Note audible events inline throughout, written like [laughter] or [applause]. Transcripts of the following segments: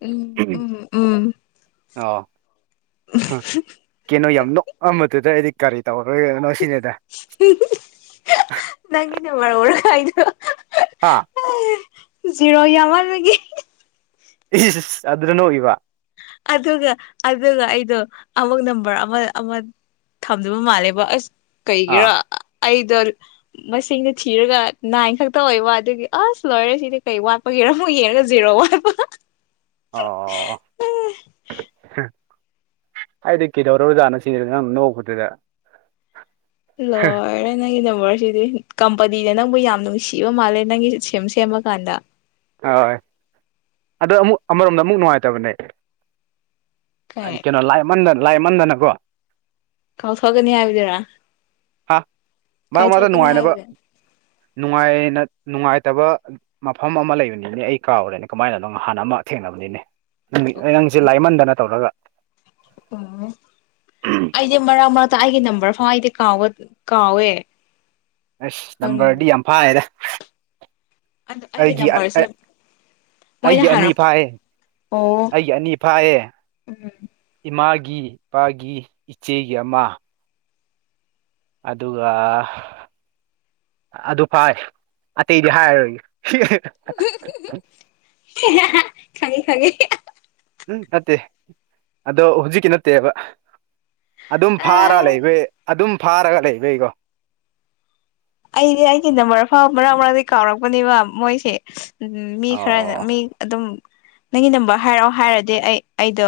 ꯎꯝ ꯎꯝ ꯎꯝ ꯑ ꯀꯩꯅꯣ ꯌꯥꯝ ꯅꯣꯛ ꯑꯃꯗꯨꯗ ꯑꯩꯗꯤ ꯀꯔꯤ ꯇꯧꯔꯣꯏꯅꯣ ꯁꯤꯅꯦꯗ ꯅꯪ ꯏꯅꯦ ꯃꯔꯔ ꯑꯣꯏꯔ ꯍꯥꯏꯗꯣ ꯍꯥꯥ ꯑꯦ ꯔꯍꯤ ꯑꯃꯥ ꯂꯩꯒꯦ ꯏꯁ ꯑꯗꯨꯅ ꯅꯣꯛꯏꯕ ꯑꯗꯨꯒ ꯑꯗꯨꯒ ꯑꯩꯗꯣ ꯑꯃꯨꯛ ꯅꯝꯕꯔ ꯑꯃ ꯊꯝꯗꯕ ꯃꯥꯜꯂꯦꯕ ꯑꯁ ꯑꯥ ꯀꯩꯒꯤꯦꯔꯥ ꯑꯩꯗ ꯃꯁꯤꯡꯗꯨꯣ ꯊꯤꯔꯒ ꯅꯥꯏꯟ ꯈꯛꯇ ꯑꯣꯏꯕ ꯑꯗꯨꯒꯤ ꯑꯁ ꯂꯣꯏꯔꯦ ꯁꯤꯗꯤ ꯀꯩ ꯋꯥꯠ ꯍꯒꯦꯔ ꯑꯃꯨꯛ ꯌꯦꯡꯔꯒ ꯖꯤꯔꯣ ꯋꯥ [inaudible] ꯎꯝ ꯍꯥꯏꯗꯤ ꯀꯩꯗꯧꯔꯔꯕꯖꯥꯅ ꯁꯤ ꯅꯪ ꯅꯣꯛꯧꯕꯗꯨꯗ ꯂꯣꯏꯔꯦ ꯅꯪꯒꯤ ꯅꯝꯕꯔꯁꯤꯗꯤ ꯀꯝꯄꯅꯤꯅ ꯅꯪꯕꯨ ꯌꯥꯝ ꯅꯨꯡꯁꯤꯕ ꯃꯥꯜꯂꯦ ꯅꯪꯒꯤ ꯁꯦꯝ ꯁꯦꯝꯃꯀꯥꯟꯗ ꯍꯣꯏ ꯑꯗꯣ ꯑꯃꯨꯛ ꯑꯃꯔꯣꯝꯗ ꯑꯃꯨꯛ ꯅꯨꯡꯉꯥꯏꯇꯕꯅꯦ ꯀꯩ ꯀꯩꯅꯣ ꯂꯥꯏꯃꯟꯗꯅ ꯂꯥꯏꯃꯟꯗꯅꯀꯣ ꯀꯥꯎꯊꯣꯛꯀꯅꯤ ꯍꯥꯏꯕꯗꯨꯔ ꯍꯥ ꯃꯔꯛ ꯃꯔꯛꯇ ꯀꯥꯎꯊꯣꯛꯀꯅꯤ ꯅꯨꯡꯉꯥꯏꯅꯕ ꯍꯥꯏꯕꯗ ꯅꯨꯡꯉꯥꯏꯅ ꯅꯨꯡꯉꯥꯏꯇꯕ ꯃꯐꯝ ꯑꯃ ꯂꯩ ꯑꯗꯨꯅꯤꯅꯦ ꯑꯩ ꯀꯥꯎꯔꯦꯅꯦ ꯀꯃꯥꯏꯅ ꯑꯗꯨꯣ ꯅꯥꯟ ꯑꯃ ꯊꯦꯡꯅꯕꯅꯤꯅꯦ ꯅꯨꯃꯤꯠ ꯅꯪꯁꯦ ꯑꯣ ꯂꯥꯏꯃꯟꯗꯅ ꯇꯧꯔꯒ ꯑꯣ ꯑꯩꯗꯤ ꯃꯔꯛ ꯃꯔꯛꯇ ꯑꯩꯒꯤ ꯅꯝꯕꯔ ꯐꯥꯎ ꯑꯩꯗꯤ ꯀꯥꯎ ꯀꯥꯎꯋꯦ ꯑꯁ ꯅꯝꯕꯔꯗꯤ ꯈꯪꯗꯦ ꯌꯥꯝ ꯐꯥꯌꯦꯗ ꯑ ꯑꯩꯒꯤ ꯅꯝꯕꯔꯁꯦ ꯃꯣꯏꯅ ꯑꯩꯒꯤ ꯑꯅꯤ ꯍꯥꯏꯔꯛꯄ ꯐꯥꯏ ꯑꯣ ꯑꯩꯒꯤ ꯑꯅꯤ ꯐꯥꯏꯌꯦ ꯎꯝ ꯏꯃꯥꯒꯤ ꯏꯄꯥꯒꯤ ꯏꯆꯦꯒꯤ ꯑꯃ ꯑꯗꯨꯒ ꯑꯗꯨ ꯐꯥꯏ ꯑꯇꯩꯗꯤ ꯍꯥꯏꯔꯣꯏꯒ ꯈꯪꯉꯦ ꯈꯪꯉꯦ ꯎꯝ ꯅꯠꯇꯦ ꯑꯗꯣ ꯍꯧꯖꯤꯛꯀꯤ ꯅꯠꯇꯦꯕ ꯑꯗꯨꯝ ꯐꯥꯔ ꯂꯩꯕꯩ ꯑꯗꯨꯝ ꯐꯥꯔꯒ ꯂꯩꯕꯩꯀꯣ ꯑꯩꯗꯤ ꯑꯩꯒꯤ ꯅꯝꯕꯔ ꯑꯐꯕ ꯃꯔꯛ ꯃꯔꯥꯡꯗꯒꯤ ꯀꯥꯎꯔꯛꯄꯅꯦꯕ ꯃꯣꯏꯁꯦ ꯃꯤ ꯈꯔꯅ ꯑꯣ ꯃꯤ ꯑꯗꯨꯝ ꯅꯪꯒꯤ ꯅꯝꯕꯔ ꯍꯥꯏꯔꯛꯑꯣ ꯍꯥꯏꯔꯗꯤ ꯑꯩ ꯑꯩꯗꯣ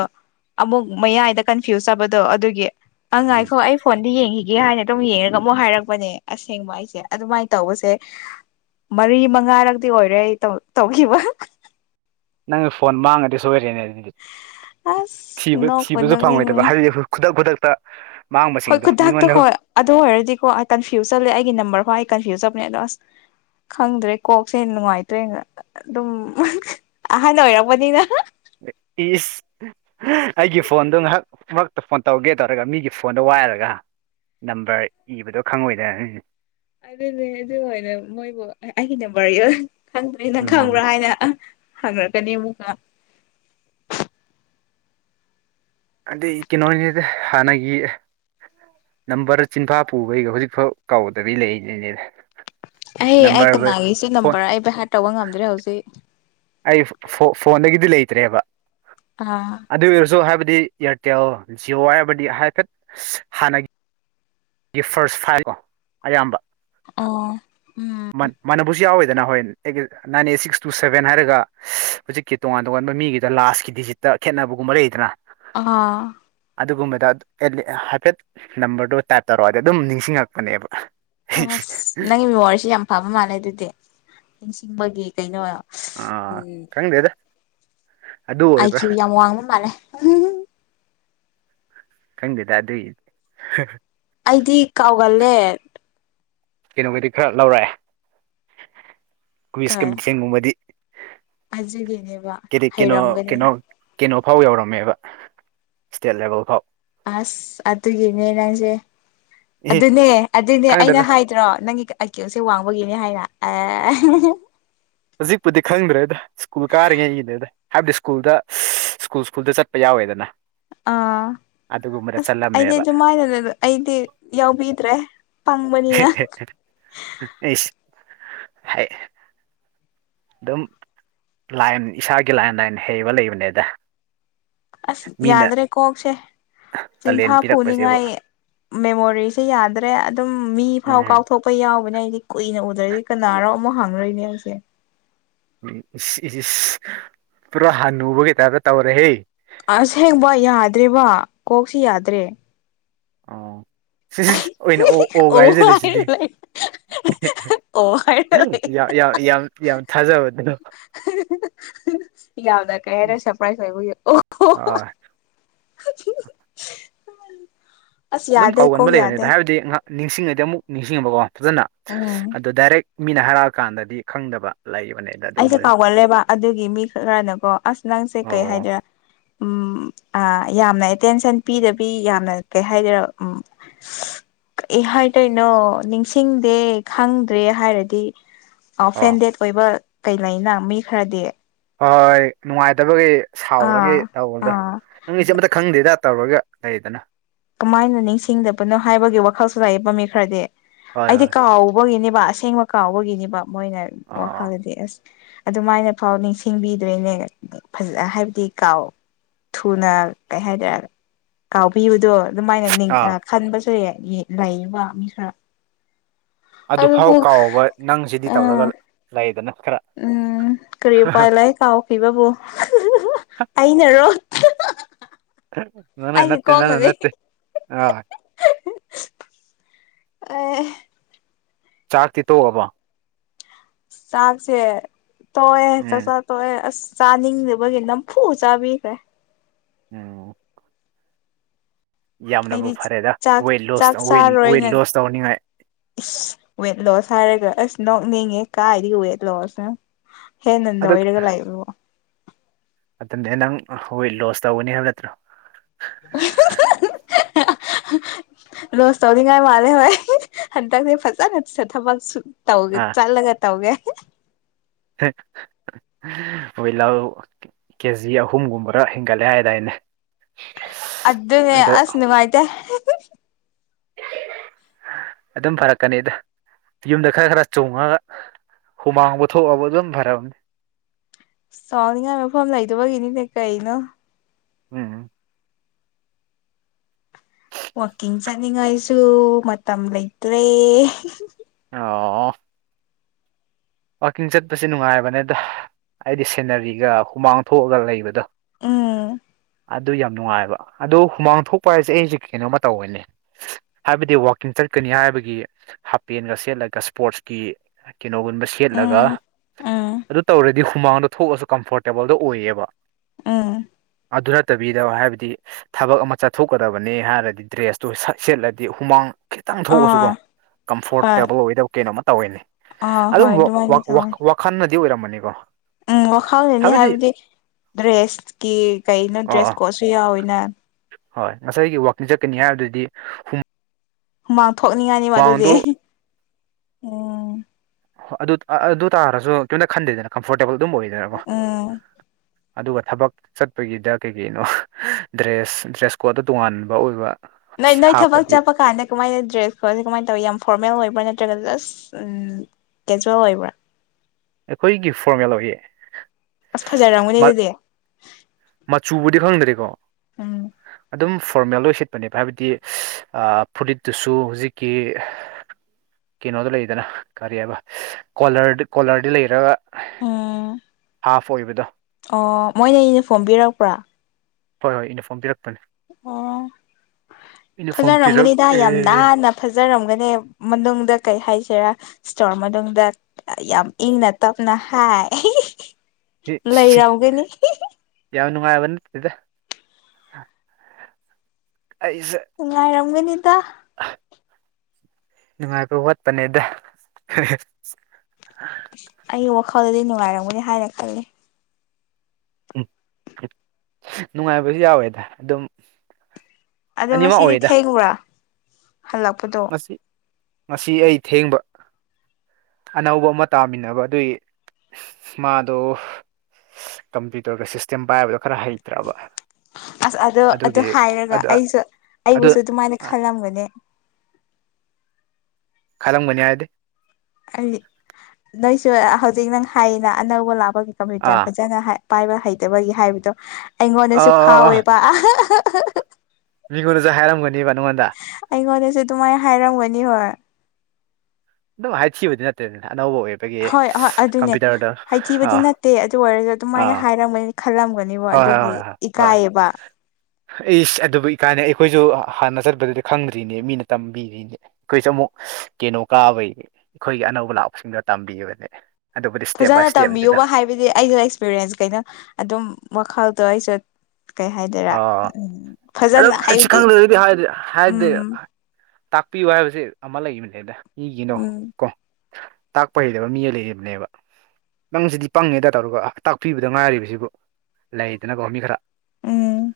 ꯑꯃꯨꯛ ꯃꯌꯥꯏꯗ ꯀꯟꯐ꯭ꯌꯨꯁ ꯇꯕꯗꯣ ꯑꯗꯨꯒꯤ ꯑꯪ ꯉꯥꯏꯈꯣ ꯑꯩ ꯐꯣꯟꯗ ꯌꯦꯡꯈꯤꯒꯦ ꯍꯥꯏꯅ ꯑꯗꯨꯝ ꯌꯦꯡꯉꯒ ꯑꯃꯨꯛ ꯍꯥꯏꯔꯛꯄꯅꯦ ꯑꯁꯦꯡꯕ ꯑꯩꯁꯦ ꯑꯗꯨꯃꯥꯏꯅ ꯇꯧꯕꯁꯦ ꯃꯔꯤ ꯃꯉꯥꯔꯛꯇꯗꯤꯤ ꯑꯣꯏꯔꯦ ꯑꯩ ꯇꯧꯈꯤꯕ ꯅꯪꯅ ꯐꯣꯟ ꯃꯥꯡꯉꯗꯤ ꯁꯣꯏꯔꯦꯅꯦ ꯑꯗꯨꯗꯤ ꯑꯁ ꯅꯣꯛꯄꯨ ꯊꯤꯕꯁꯨ ꯐꯪꯉꯣꯏꯗꯕ ꯅꯣꯛꯅꯤꯡꯕꯅꯦ ꯍꯥꯏ ꯈꯨꯗꯛ ꯈꯨꯗꯛꯇ ꯍꯣꯏ ꯃꯥꯡꯕꯁꯤꯡꯗꯣ ꯈꯨꯗꯛꯇ ꯃꯤꯉꯣꯟꯗ ꯍꯣꯏ ꯑꯗꯨ ꯑꯣꯏꯔꯗꯤꯀꯣ ꯑꯩ ꯀꯟꯐ꯭ꯌꯨꯁ ꯆꯠꯂꯦ ꯑꯩꯒꯤ ꯅꯝꯕꯔ ꯍꯣ ꯑꯩ ꯀꯟꯐ꯭ꯌꯨꯖ ꯇꯕꯅꯦ ꯑꯗꯣ ꯑꯁ ꯈꯪꯗ꯭ꯔꯦ ꯀꯣꯛꯁꯦ ꯅꯨꯡꯉꯥꯏꯇ꯭ꯔꯦ ꯑꯗꯨꯝ ꯑꯍꯥꯟꯕ ꯑꯣꯏꯔꯛꯄꯅꯤꯅ ꯏꯁ ꯑꯩꯒꯤ ꯐꯣꯟꯗꯣ ꯉꯥꯏꯍꯥꯛ ꯃꯔꯛꯇ ꯐꯣꯟ ꯇꯧꯒꯦ ꯇꯧꯔꯒ ꯃꯤꯒꯤ ꯐꯣꯟꯗꯣ ꯋꯥꯏꯔꯒ ꯅꯝꯕꯔ ꯏꯕꯗꯣ ꯈꯪꯉꯣꯏꯗ ꯑꯗꯨꯅꯦ ꯑꯗꯨ ꯑꯣꯏꯅ ꯃꯣꯏꯕꯨ ꯑꯩꯒꯤ ꯅꯝꯕꯔ ꯌ ꯈꯪꯗꯅꯤ ꯅꯪ ꯎꯝ ꯈꯪꯕ꯭ꯔꯥ ꯍꯥꯏꯅ ꯍ꯭ꯔꯠꯇꯅꯤ ꯑꯗꯤ ꯀꯩꯅꯣꯅꯤꯗꯤ ꯍꯥꯟꯅꯒꯤ ꯅꯝꯕꯔ ꯆꯤꯟꯐꯥ ꯄꯨꯕꯩꯒ ꯍꯧꯖꯤꯛꯐꯥꯎ ꯀꯥꯎꯗꯕꯤ ꯂꯩꯔꯤꯅꯤꯅꯦꯗ ꯑꯩ ꯑꯩ ꯀꯅꯥꯒꯤꯁꯦ ꯅꯝꯕꯔ ꯑꯩ ꯚ ꯍꯥꯏꯠ ꯇꯧꯕ ꯉꯝꯗ꯭ꯔꯦ ꯍꯧꯖꯤꯛ ꯑꯩ ꯐꯣꯟꯗꯒꯤꯗꯤ ꯂꯩꯇ꯭ꯔꯦꯕ ꯑꯥ ꯑꯗꯨ ꯑꯣꯏꯔꯁꯨ ꯍꯥꯏꯕꯗꯤ ꯏꯌꯥꯔꯇꯦꯜ ꯖꯤꯑꯣ ꯍꯥꯏꯕꯗꯤ ꯍꯥꯏꯐꯦꯠ ꯍꯥꯟꯅꯒꯤ ꯒꯤ ꯐꯥꯔꯁ ꯐꯥꯏꯜ ꯀꯣ ꯑꯌꯥꯝꯕ ꯑꯣ ꯎꯝ ꯃꯅꯕꯨꯁꯨ ꯌꯥꯎꯋꯦꯗꯅ ꯍꯣꯏ ꯑꯦ nine eight six two seven ꯍꯥꯏꯔꯒ ꯍꯧꯖꯤꯛꯀꯤ ꯇꯣꯉꯥꯟ ꯇꯣꯉꯥꯟꯕ ꯃꯤꯒꯤꯗ ꯂꯥꯁꯀꯤ ꯗꯤꯖꯤꯠꯇ ꯈꯦꯠꯅꯕꯒꯨꯝꯕ ꯂꯩꯗꯅ ꯑꯥ ꯑꯗꯨꯒꯨꯝꯕꯗ ꯍꯥꯏꯐꯦꯠ ꯅꯝꯕꯔꯗꯣ ꯇꯥꯏꯞ ꯇꯧꯔꯛꯑꯣꯗꯤ ꯑꯗꯨꯝ ꯅꯤꯡꯁꯤꯡꯉꯛꯄꯅꯦꯕ ꯑꯁ ꯅꯪꯒꯤ ꯃꯦꯋꯥꯔꯤꯁꯤ ꯌꯥꯝ ꯐꯕ ꯃꯥꯜꯂꯦ ꯑꯗꯨꯗꯤ ꯅꯤꯡꯁꯤꯡꯕꯒꯤ ꯀꯩꯅꯣ ꯎꯝ ꯍꯪꯗꯦꯗ ꯑꯥꯏ ꯀꯌꯨ ꯌꯥꯝ ꯋꯥꯡꯅ ꯃꯥꯜꯂꯦ ꯈꯟꯗ ꯑꯗꯨ ꯏ ꯑꯩꯗꯤ ꯀꯥꯎꯒꯜꯂꯦ ꯀꯩꯅꯣꯒꯗꯤ ꯈꯔ ꯂꯧꯔꯛꯑꯦ ꯀꯨꯏꯁꯀꯦꯡꯒꯨꯝꯕꯗꯤ ꯑꯗꯨꯒꯤꯅꯦꯕ ꯍꯩꯔꯝꯒꯅꯤ ꯀꯦꯩꯅꯣ ꯐꯥꯎ ꯌꯥꯎꯔꯝꯃꯦꯕ ꯁ꯭ꯇꯦꯠ ꯂꯦꯕꯦꯜ ꯐꯥꯎ ꯑꯁ ꯑꯗꯨꯒꯤꯅꯦ ꯅꯪꯁꯦ ꯑꯦ ꯑꯗꯨꯅꯦ ꯑꯗꯨꯅꯦ ꯑꯩꯅ ꯈꯪꯗ꯭ꯔꯦꯗ ꯍꯥꯏ ꯅꯠꯇ꯭ꯔꯣ ꯅꯪꯒꯤ ꯑꯀꯌꯁꯦ ꯋꯥꯡꯕꯒꯤꯅꯤ ꯍꯥꯏꯅ ꯑꯦ ꯍꯧꯖꯤꯛꯄꯨꯗꯤ ꯈꯪꯗ꯭ꯔꯦꯗ ꯁ꯭ꯀꯨꯜ ꯀꯥꯔꯤꯉꯩꯒꯤꯅꯦꯗ ꯍꯥꯏꯕꯗꯤ ꯁ꯭ꯀꯨꯜꯗ ꯁ꯭ꯀꯨꯜ ꯁ꯭ꯀꯨꯜꯗ ꯆꯠꯄ ꯌꯥꯎꯋꯦꯗꯅ ꯑꯥ ꯑꯗꯨꯒꯨꯝꯕꯗ ꯑꯁ ꯑꯩꯗꯤ ꯆꯠꯂꯝꯃꯦꯕ ꯑꯗꯨꯃꯥꯏꯅꯗ ꯑꯩꯗꯤ ꯌꯥꯎꯕꯤꯗ꯭ꯔꯦ ꯄꯪꯕꯅꯤꯅ ꯏꯁ ꯍꯥꯏ ꯑꯗꯨꯝ ꯂꯥꯏꯟ ꯏꯁꯥꯒꯤ ꯂꯥꯏꯟ ꯂꯥꯏꯟ ꯍꯩꯕ ꯂꯩꯕꯅꯦꯗ ꯑꯁ ꯃꯤꯅ ꯌꯥꯗ꯭ꯔꯦ ꯀꯣꯛꯁꯦ ꯇꯥꯂꯦꯟ ꯆꯤꯟꯐꯥ ꯄꯤꯔꯛꯄꯁꯤꯕꯨ ꯐꯨꯅꯤꯉꯥꯏ ꯃꯦꯃꯣꯔꯤꯁꯦ ꯌꯥꯗ꯭ꯔꯦ ꯑꯗꯨꯝ ꯃꯤ ꯐꯥꯎ ꯎꯝ ꯀꯥꯎꯊꯣꯛꯄ ꯌꯥꯎꯕꯅꯦ ꯍꯥꯏꯗꯤ ꯀꯨꯏꯅ ꯎꯗ꯭ꯔꯗꯤ ꯀꯅꯥꯔꯥꯎ ꯑꯃꯛ ꯍꯥꯡꯅꯣꯏꯅꯦ ꯑꯩꯁꯦ ꯎꯝ ꯏꯁ ꯄꯨꯔꯥ ꯍꯟꯅꯨꯕꯒꯤꯩꯇꯞꯇ ꯇꯧꯔꯦꯍꯦ ꯑꯁꯦꯡꯕ ꯌꯥꯗ꯭ꯔꯦꯕ ꯀꯣꯛꯁꯤ ꯌꯥꯗ꯭ꯔꯦ ꯑꯣ ꯁꯤꯁꯤ ꯑꯣꯏꯅ ꯑꯣ ꯑꯣꯒ ꯍꯥꯏꯁꯤꯂꯦ ꯁꯤꯗꯤ ꯍꯥꯏꯔ ꯂꯩ ꯑꯣ ꯍꯥꯏꯔ ꯌꯥꯝ ꯌꯥꯝ ꯊꯥꯖꯕꯗꯨꯅꯣ ꯌꯥꯝꯅ ꯀꯩ ꯍꯥꯏꯔꯦ ꯁꯔꯄ꯭ꯔꯥꯏꯁ ꯑꯣꯏꯕꯒꯤ ꯑꯣ ꯑ ꯑꯁ ꯑꯗꯨꯝ ꯌꯥꯗꯦ ꯀꯣꯛ ꯀꯥꯎꯒꯟꯕ ꯌꯥꯗꯦ ꯂꯩꯕꯅꯤꯗ ꯍꯥꯏꯕꯗꯤ ꯉꯍꯥꯛ ꯅꯤꯡꯁꯤꯡꯉꯗꯤ ꯑꯃꯨꯛ ꯅꯤꯡꯁꯤꯡꯉꯕꯀꯣ ꯐꯖꯅ ꯑꯣ ꯑꯗꯨꯣ ꯗꯥꯏꯔꯦꯛ ꯃꯤꯅ ꯍꯥꯏꯔꯛꯑꯀꯥꯟꯗꯗꯤ ꯈꯪꯗꯕ ꯂꯩꯕꯅꯦ ꯑꯩꯁꯦ ꯀꯥꯎꯒꯜꯂꯦꯕ ꯑꯗꯨꯒꯤ ꯃꯤ ꯈꯔ ꯈꯔꯅꯀꯣ ꯑꯁ ꯅꯪꯁꯦ ꯀꯩ ꯑꯣ ꯍꯥꯏꯗꯣꯏꯔꯥ ꯎꯝ ꯑ ꯌꯥꯝꯅ ꯑꯦꯇꯦꯟꯁꯟ ꯄꯤꯗꯕꯤ ꯌꯥꯝꯅ ꯀꯩ ꯍꯥꯏꯗꯔ ꯎꯝ [inaudible] ꯀ ꯑꯦ ꯍꯥꯏꯗꯣꯏꯩꯅꯣ ꯅꯤꯡꯁꯤꯡꯗꯦ ꯈꯪꯗ꯭ꯔꯦ ꯍꯥꯏꯔꯗꯤ ꯑ ꯑꯣ ꯐꯦꯟꯗꯦꯠ ꯑꯣꯏꯕ ꯀꯩ ꯂꯩꯅ ꯃꯤ ꯈꯔꯗꯤ ꯍꯣꯏ ꯅꯨꯡꯉꯥꯏꯇꯕꯒꯤ ꯁꯥꯎ꯭ꯔꯒꯤ ꯑꯥ ꯇꯧꯕꯗꯣ ꯑꯥ ꯅꯪꯒꯤꯆꯦ ꯑꯃꯇ ꯈꯪꯗꯦꯗ ꯇꯧꯔꯒ ꯂꯩꯗꯅ ꯀꯃꯥꯏꯅ ꯅꯤꯡꯁꯤꯡꯗꯕꯅꯣ ꯍꯥꯏꯕꯒꯤ ꯋꯥꯈꯜꯁꯨ ꯂꯥꯛꯌꯦ ꯄꯝꯃꯤ ꯈ꯭ꯔꯗꯤ ꯍꯣꯏ ꯑꯩꯗꯤ ꯍꯣꯏ ꯀꯥꯎ ꯎꯒꯤꯅꯦꯕ ꯑꯁꯦꯡꯕ ꯀꯥꯎꯕꯒꯤꯅꯤꯕ ꯃꯣꯏꯅ ꯑꯣ ꯋꯥꯈꯜꯗꯗꯤ ꯑꯁ ꯑꯗꯨꯃꯥꯏꯅ ꯐꯥꯎ ꯅꯤꯡꯁꯤꯡꯕꯤꯗꯣꯏꯅꯦ ꯐꯖ ꯍꯥꯏꯕꯗꯤ ꯀꯥꯎ ꯊꯨꯅ ꯀꯩ ꯍꯥꯏꯇꯥꯔꯦ ꯀꯥꯎꯕꯤꯕꯗꯣ ꯑꯗꯨꯃꯥꯏꯅ ꯑꯥ ꯈꯟꯕꯁꯨ ꯌꯥ ꯂꯩꯔꯤꯕꯕ ꯃꯤ ꯈꯔ ꯑꯗꯨꯐꯥꯎ ꯑꯗꯨꯕꯨ ꯀꯥꯎꯕ ꯅꯪꯖꯤꯗꯤ ꯇꯧꯔꯒ ꯑꯥ ꯂꯩꯗꯅ ꯈꯔ ꯎꯝ ꯀꯔꯤ ꯎꯄꯥꯏ ꯂꯩ ꯀꯥꯎ ꯄꯤꯕꯕꯨ ꯑꯩꯅꯔꯣ ꯅꯪꯅ ꯑꯩꯒꯤ ꯅꯠꯇꯦ ꯅꯪꯅ ꯀꯣꯛꯅꯅꯦ ꯅꯠꯇꯦ ꯑꯥ ꯑꯩ ꯆꯥꯛꯇꯤ ꯇꯣꯛꯑꯕꯣ ꯆꯥꯛꯁꯦ ꯇꯣꯛꯑꯦ ꯎꯝ ꯆꯆꯠ ꯇꯣꯛꯑꯦ ꯑꯁ ꯆꯥꯅꯤꯡꯗꯕꯒꯤ ꯅꯝꯐꯨ ꯆꯥꯕꯤꯈ꯭ꯔꯦ ꯎꯝ ꯌꯥꯝꯅꯕꯨ ꯑꯩꯗꯤ ꯐꯔꯦꯗ ꯆꯥꯛ ꯋꯦ ꯂꯣꯁ ꯆꯥꯛ ꯋꯤꯜ ꯋꯦꯠ ꯆꯥꯔꯣꯏꯅ ꯂꯣꯁ ꯇꯧꯅꯤꯡꯉꯥꯏ ꯏꯁ ꯋꯦꯠ ꯂꯣꯁ ꯍꯥꯏꯔꯒ ꯑꯁ ꯅꯣꯛꯅꯤꯡꯉꯦ ꯀꯥꯏꯗꯒꯤ ꯋꯦꯠ ꯂꯣꯁꯅꯣ ꯍꯦꯟꯅ ꯑꯗꯨ ꯅꯣꯏꯔꯒ ꯂꯩꯕꯕꯨ ꯑꯇꯟꯗꯦ ꯅꯪ ꯑꯩꯈꯣꯏ ꯂꯣꯁ ꯇꯧꯒꯅꯤ ꯍꯥꯏꯕ ꯅꯠꯇ꯭ꯔꯣ [inaudible] ꯂꯣꯁ ꯇꯧꯅꯤꯡꯉꯥꯏ ꯃꯥꯂꯦ ꯍꯣꯏ ꯍꯟꯇꯛꯗꯤ ꯐꯖꯅ ꯊꯕꯛ ꯁꯨ ꯇꯧꯒꯦ ꯑꯥ ꯆꯠꯂꯒ ꯇꯧꯒꯦ ꯍꯣꯏ ꯂꯧ ꯀꯦꯖꯤ ꯑꯍꯨꯝꯒꯨꯝꯕꯔꯥ ꯍꯦꯟꯒꯠꯂꯦ ꯍꯥꯏꯗꯥꯏꯅꯦ ꯑꯗꯨꯅꯦ ꯑꯗ ꯑꯁ ꯅꯨꯡꯉꯥꯏꯇꯦ ꯑꯗꯨꯝ ꯐꯔꯛꯀꯅꯤꯗ ꯌꯨꯝꯗ ꯈꯔ ꯈꯔ ꯆꯣꯡꯉꯒ ꯍꯨꯃꯥꯡꯕꯨ ꯊꯣꯛꯑꯕ ꯑꯗꯨꯝ ꯐꯔꯕꯅꯤ ꯆꯥꯎꯅꯤꯡꯉꯥꯏ ꯃꯐꯝ ꯂꯩꯇꯕꯒꯤꯅꯤꯅꯦ ꯀꯩꯅꯣ ꯎꯝ ꯋꯥꯛꯀꯤꯡ ꯆꯠꯅꯤꯡꯉꯥꯏꯁꯨ ꯃꯇꯝ ꯂꯩꯇ꯭ꯔꯦ ꯑꯣ ꯋꯥꯛꯀꯤꯡ ꯆꯠꯄꯁꯦ ꯅꯨꯡꯉꯥꯏꯕꯅꯦꯗ ꯑꯩꯗꯤ ꯁꯦꯅꯔꯤꯒꯥ ꯍꯨꯃꯥꯡ ꯊꯣꯛꯑꯒ ꯂꯩꯕꯗꯣ ꯎꯝ ꯑꯗꯨ ꯌꯥꯝ ꯅꯨꯡꯉꯥꯏꯑꯕ ꯑꯗꯨ ꯍꯨꯃꯥꯡ ꯊꯣꯛꯄ ꯍꯥꯏꯁꯦ ꯑꯩ ꯍꯧꯖꯤꯛꯀꯤ ꯀꯩꯅꯣꯝꯃ ꯇꯧꯋꯦꯅꯦ ꯍꯥꯏꯕꯗꯤ ꯋꯥꯛꯀꯤꯡ ꯆꯠꯀꯅꯤ ꯍꯥꯏꯕꯒꯤ ꯍꯥꯄꯦꯟꯒ ꯁꯦꯠꯂꯒ ꯏꯁꯄꯣꯔ꯭ꯠꯁꯀꯤ ꯀꯩꯅꯣꯒꯨꯟ ꯀꯦꯠꯂꯒ ꯎꯝ ꯎꯝ ꯑꯗꯨ ꯇꯧꯔꯗꯤ ꯍꯨꯃꯥꯡꯗꯣ ꯊꯣꯛꯑꯁꯨ ꯀꯝꯐꯣꯔꯇꯦꯕꯜꯗꯣ ꯑꯣꯏꯌꯦꯕ ꯎꯝ ꯑꯗꯨ ꯅꯠꯇꯕꯤꯗ ꯍꯥꯏꯕꯗꯤ ꯊꯕꯛ ꯑꯃ ꯆꯠꯊꯣꯛꯀꯗꯕꯅꯤ ꯍꯥꯏꯔꯗꯤ ꯗ꯭ꯔꯦꯁꯇꯨ ꯁꯠ ꯁꯦꯠꯂꯗꯤ ꯍꯨꯃꯥꯡ ꯈꯤꯇꯪ ꯑꯥ ꯊꯣꯛꯑꯁꯨꯀꯣ ꯍꯣꯏ ꯀꯝꯐꯣꯔꯇꯦꯕꯜ ꯑꯣꯏꯗꯕ ꯀꯩꯅꯣꯝꯃ ꯇꯧꯋꯦꯅꯦ ꯑꯥ ꯍꯣꯏ ꯑꯗꯨꯕꯥꯥꯏꯅꯤ ꯇꯧꯋꯦ ꯋꯥꯈꯟꯅꯗꯤ ꯑꯣꯏꯔꯝꯃꯅꯤꯀꯣ ꯎꯝ ꯋꯥꯈꯜꯂꯅꯤ ꯍꯥꯏꯕꯗꯤ ꯗ꯭ꯔꯦꯁꯀꯤ ꯀꯩꯅꯣ ꯑꯣ ꯗ꯭ꯔꯦꯁ ꯑꯣ ꯀꯣꯠꯁꯨ ꯌꯥꯎꯋꯤꯅ ꯍꯣꯏ ꯉꯁꯥꯏꯒꯤ ꯋꯥꯛꯇ ꯆꯠꯀꯅꯤ ꯍꯥꯏꯕꯗꯨꯗꯤ ꯍꯨꯝ ꯍꯨꯃꯥꯡ ꯊꯣꯛꯅꯤꯡꯉꯥꯏꯅꯤꯕ ꯑꯗꯨꯗꯤ ꯎꯝ ꯑꯗꯨꯠ ꯑꯗꯨ ꯇꯥꯔꯁꯨ ꯀ꯭ꯌꯨꯗ ꯈꯟꯗꯦꯗꯅ ꯀꯝꯐꯣꯔꯇꯦꯕꯜ ꯑꯗꯨꯝ ꯑꯣꯏꯗꯅꯥꯀꯣ ꯑꯗꯨꯒ ꯊꯕꯛ ꯆꯠꯄꯒꯤꯗ ꯀꯩ ꯀꯩꯅꯣ ꯗ꯭ꯔꯦꯁ ꯗ꯭ꯔꯦꯁ ꯀꯣꯠꯇꯣ ꯇꯣꯡꯉꯥꯟꯕ ꯑꯣꯏꯕ ꯅꯩ ꯅꯣꯏ ꯊꯕꯛ ꯍꯥꯞꯄꯗꯤ ꯆꯠꯄ ꯀꯥꯟꯗ ꯀꯃꯥꯏꯅ ꯗ꯭ꯔꯦꯁ ꯈꯣꯠꯁꯦ ꯀꯃꯥꯏꯅ ꯇꯧꯋꯤ ꯌꯥꯝ ꯐꯣꯔꯃꯦꯜ ꯑꯣꯏꯕ꯭ꯔꯥ ꯅꯠꯇ꯭ꯔꯒ ꯖ꯭ꯁ ꯀꯦꯖꯨꯋꯦꯜ ꯑꯣꯏꯕ꯭ꯔꯥ ꯑꯩꯈꯣꯏꯒꯤ ꯐꯣꯔꯃꯦꯜ ꯑꯣꯏꯌꯦ ꯑꯁ ꯐꯖꯔꯝꯒꯅꯤ ꯑꯗꯨꯗꯤ ꯃꯆꯨꯕꯨꯗꯤ ꯈꯪꯗꯔꯤꯀꯣ ꯎꯝ ꯑꯗꯨꯝ ꯐꯣꯔꯃꯦꯜ ꯑꯣꯏ ꯁꯤꯠꯄꯅꯦꯕ ꯍꯥꯏꯕꯗꯤ ꯑꯥ ꯐꯨꯔꯤꯠꯇꯨꯁꯨ ꯍꯧꯖꯤꯛꯀꯤ ꯀꯦꯩꯅꯣꯗꯣ ꯂꯩꯗꯅ ꯀꯔꯤ ꯍꯥꯏꯕ ꯀꯣꯂꯔ ꯀꯣꯂꯔꯗꯤ ꯂꯩꯔꯕ ꯎꯝ ꯍꯥꯐ ꯑꯣꯏꯕꯗꯣ ꯑꯣ ꯃꯣꯏꯅ ꯌꯨꯅꯤꯐꯣꯔꯝ ꯄꯤꯔꯛꯄ꯭ꯔꯥ ꯍꯣꯏ ꯍꯣꯏ ꯏꯅꯤꯐꯣꯔꯝ ꯄꯔꯛꯄꯅꯤ ꯑꯣ ꯌꯨꯅꯤꯐꯣꯔꯝ ꯄꯤꯔꯛ ꯐꯖꯔꯝꯒꯅꯤꯗ ꯌꯥꯝ ꯑꯦ ꯅꯥꯟꯅ ꯐꯖꯔꯝꯒꯅꯤ ꯃꯅꯨꯡꯗ ꯀꯩ ꯍꯥꯏꯁꯤꯔꯥ ꯏꯁꯇꯣꯔ ꯃꯅꯨꯡꯗ ꯌꯥꯝ ꯏꯪꯅ ꯇꯞꯅ ꯍꯥꯏ ꯍ ꯂꯩꯔꯝꯒꯅꯤ ꯌꯥꯝ ꯅꯨꯡꯉꯥꯏꯕ ꯅꯠꯇꯦꯗ ꯑꯩꯁꯦ ꯅꯨꯡꯉꯥꯏꯔꯝꯒꯅꯤꯗ ꯅꯨꯡꯉꯥꯏꯕ ꯋꯥꯠꯄꯅꯦꯗ ꯑꯩꯒꯤ ꯋꯥꯈꯜꯗꯗꯤ ꯅꯨꯡꯉꯥꯏꯔꯝꯒꯗꯤ ꯍꯥꯏꯔꯛꯀꯅꯤ ꯎꯝ ꯅꯨꯡꯉꯥꯏꯕꯁꯨ ꯌꯥꯎꯋꯦꯗ ꯑꯗꯨꯝ ꯑꯗꯣ ꯑꯅꯤꯃꯛ ꯉꯁꯤꯗꯤ ꯑꯣꯏꯌꯦꯗ ꯊꯩ꯭ꯔꯥ ꯍꯜꯂꯛꯄꯗꯣ ꯉꯁꯤ ꯑꯩ ꯊꯦꯡꯕ ꯑꯅꯧꯕ ꯑꯃ ꯇꯥꯃꯤꯟꯅꯕ ꯑꯗꯨꯏ ꯃꯥꯗꯣ ꯀꯝꯄ꯭ꯌꯨꯇꯔꯒ ꯁꯤꯁꯇꯦꯝ ꯄꯥꯏꯕꯗꯣ ꯈꯔ ꯍꯩꯇ꯭ꯔꯕ ꯑꯁ ꯑꯗꯣ ꯑꯗꯨ ꯑꯗꯨꯒꯤ ꯍꯥꯏꯔꯒ ꯑꯩꯁꯨ ꯑꯗꯨ ꯑꯩꯕꯨꯁꯨ ꯑꯗꯨꯃꯥꯏꯅ ꯈꯟꯂꯝꯒꯅꯤ ꯈꯜꯂꯝꯒꯅꯤ ꯍꯥꯏꯗꯤ ꯑꯩ ꯅꯣꯏꯁꯨ ꯍꯧꯖꯤꯛ ꯅꯪ ꯍꯥꯏꯌꯦꯅ ꯑꯅꯧꯕ ꯂꯥꯛꯄꯒꯤ ꯀꯝꯄ꯭ꯌꯨꯇꯔ ꯑꯥ ꯐꯖꯅ ꯍꯥꯏ ꯄꯥꯏꯕ ꯍꯩꯇꯕꯒꯤ ꯍꯥꯏꯕꯗꯣ ꯑꯥ ꯑꯩꯉꯣꯟꯗꯁꯨ ꯑꯥ ꯐꯥꯎꯋꯦꯕ ꯃꯤꯉꯣꯟꯨꯁꯨ ꯍꯥꯏꯔꯝꯒꯅꯤꯕ ꯅꯪꯣꯟꯗꯗꯥ ꯑꯩꯉꯣꯟꯗꯁꯨꯦ ꯑꯗꯨꯃꯥꯏ ꯍꯥꯏꯔꯝꯒꯅꯤ ꯍꯣꯏ ꯑꯗꯨꯝ ꯍꯥꯏ ꯊꯕꯗꯤ ꯅꯠꯇꯦꯅꯤꯅꯦ ꯑꯅꯧꯕ ꯑꯣꯏꯕ ꯍꯣꯏ ꯍꯣꯏ ꯑꯗꯨꯅꯦ ꯍꯩꯊꯤꯕꯗꯤ ꯑꯥ ꯅꯠꯇꯦ ꯑꯗꯨ ꯑꯣꯏꯔꯒ ꯑꯗꯨꯃꯥꯏꯅ ꯑꯥ ꯍꯥꯏꯔꯝꯒꯅꯤ ꯈꯜꯂꯝꯒꯅꯤꯕ ꯍꯣꯏ ꯍꯣꯏ ꯑꯗꯨꯒꯤ ꯍꯣꯏ ꯍꯣꯏ ꯍꯣꯏ ꯏꯀꯥꯕ ꯑꯩꯁ ꯑꯗꯨꯕꯨ ꯏꯀꯥꯏꯅꯦ ꯑꯩꯈꯣꯏꯖꯨ ꯍꯥꯟꯅ ꯆꯠꯄꯗꯗꯤ ꯈꯪꯗ꯭ꯔꯤꯅꯦ ꯃꯤꯅ ꯇꯝꯕꯤꯔꯤꯅꯦ ꯑꯩꯈꯣꯏꯁꯨꯃꯨꯛ ꯀꯩꯅꯣ ꯀꯥꯕꯩ ꯈꯣꯏꯒꯤ ꯑꯅꯧꯕ ꯂꯥꯛꯄꯁꯤꯡꯗ ꯇꯝꯕꯤꯔꯤꯕꯅꯦ ꯐꯖꯅ ꯇꯝꯕꯤꯌꯨꯕ ꯍꯥꯏꯕꯗꯤ ꯑꯩꯅ ꯑꯦꯛꯁꯄꯤꯔꯤꯌꯦꯟꯁ ꯀꯩꯅꯣ ꯑꯗꯨꯝ ꯋꯈꯥꯜꯗꯣ ꯑꯩꯁꯨ ꯀꯩ ꯍꯥꯏꯗꯣꯏꯔꯥ ꯑꯣ ꯎꯝ ꯐꯖꯅ ꯑꯗꯨꯝ ꯑꯩꯁꯨ ꯍꯥꯏꯕꯗꯤ ꯈꯪꯗꯦ ꯑꯗꯨꯗꯤ ꯍꯥꯏꯗꯤ ꯍꯥꯏꯗꯦ ꯎꯝ ꯇꯥꯛꯄꯤꯌꯨ ꯍꯥꯏꯕꯁꯦ ꯑꯃ ꯂꯩꯕꯅꯦꯗ ꯃꯤꯒꯤꯅꯣ ꯎꯝ ꯀꯣ ꯇꯥꯛꯄ ꯍꯩꯇꯕ ꯃꯤ ꯂꯩꯔꯤꯕꯅꯦꯕ ꯅꯪꯁꯤꯗꯤ ꯄꯪꯉꯦꯗ ꯇꯧꯔꯒ ꯇꯥꯛꯄꯤꯕꯗ ꯉꯥꯏꯔꯤꯕꯁꯤꯕꯨ ꯂꯩꯗꯅꯀꯣ ꯃꯤ ꯈꯔ ꯎꯝ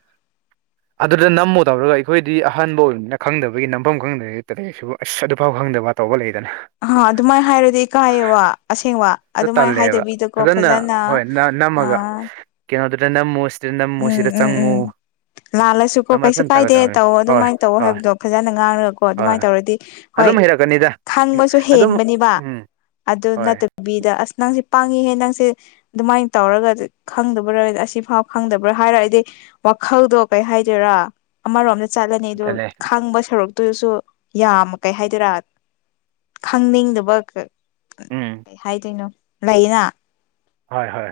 ꯑꯗꯨꯗ ꯅꯝꯃꯨ ꯇꯧꯔꯒ ꯑꯩꯈꯣꯏꯗꯤ ꯑꯍꯟꯕ ꯑꯣꯏꯕꯅꯤꯅ ꯈꯪꯗꯕꯩ ꯅꯝꯐꯝ ꯈꯪꯗ꯭ꯔꯦ [unintelligible] ꯑꯁ ꯑꯗꯨꯐꯥꯎ ꯈꯪꯗꯕ ꯇꯧꯕ ꯂꯩꯗꯅ ꯑ ꯑꯗꯨꯃꯥꯏꯅ ꯍꯥꯏꯔꯗꯤ ꯀꯥꯏꯌꯦꯕ ꯑꯁꯦꯡꯕ ꯑꯗꯨ ꯑꯗꯨꯃꯥꯏꯅ ꯇꯜꯂꯦꯕ ꯍꯥꯏꯗꯕꯤꯗꯀꯣ ꯐꯖꯅ ꯍꯣꯏ ꯅ-ꯅꯝꯃꯒ ꯑꯥ ꯀꯩꯅꯣꯗꯨꯗ ꯅꯝꯃꯨꯁ ꯎꯝ ꯇꯔꯤꯗꯝꯝꯃꯨꯁꯤꯗ ꯎꯝ ꯎꯝ ꯆꯪꯉꯨ ꯂꯥꯜꯂꯁꯨꯀꯣ ꯑꯗꯨꯃꯥꯏ ꯀꯩꯁꯨ ꯐꯖꯅ ꯀꯥꯏꯗꯦ ꯇꯧꯒꯗꯕꯅꯤ ꯇꯧ ꯍꯣꯏ ꯑꯗꯨꯃꯥꯏꯅ ꯇꯧ ꯍꯣꯏ ꯍꯥꯏꯕꯗꯣ ꯐꯖꯅ ꯉꯥꯡꯉꯒꯀꯣ ꯍꯣꯏ ꯑꯗꯨꯃꯥꯏꯅ ꯍꯣꯏ ꯇꯧꯔꯗꯤ ꯍꯣꯏ ꯑꯗꯨꯝ ꯍꯩꯔꯛꯀꯅꯤꯗ ꯈꯪꯕꯁꯨ ꯑꯗꯨꯝ ꯍꯦꯟꯕꯅꯤꯕ ꯎꯝ ꯑꯗꯨ ꯍꯣꯏ ꯅꯠꯇ ꯕꯤꯗ ꯑꯁ ꯅꯪꯁꯦ ꯄꯪꯉꯤꯍꯦ ꯅꯪꯁꯦ ꯑꯗꯨꯃꯥꯏꯅ ꯇꯧꯔꯒ ꯗ ꯈꯪꯗꯕꯔ ꯑꯁꯤꯐꯥꯎ ꯈꯪꯗꯕ꯭ꯔꯥ ꯍꯥꯏꯔ ꯑꯩꯗꯤ ꯋꯥꯈꯜꯗꯣ ꯀꯩ ꯍꯥꯏꯗꯣꯏꯔꯥ ꯑꯃꯔꯣꯝꯗ ꯆꯠꯂꯅꯤ ꯑꯗꯣ ꯊꯜꯂꯦ ꯈꯪꯕ ꯁꯔꯨꯛꯇ ꯗꯨꯁꯨ ꯌꯥꯝ ꯀꯩ ꯍꯥꯏꯗꯣꯏꯔꯥ ꯈꯪꯅꯤꯡꯗꯕ ꯀ ꯎꯝ ꯀ ꯍꯥꯏꯗꯣꯏꯅꯣ ꯂꯩꯅ ꯍꯣꯏ ꯍꯣꯏ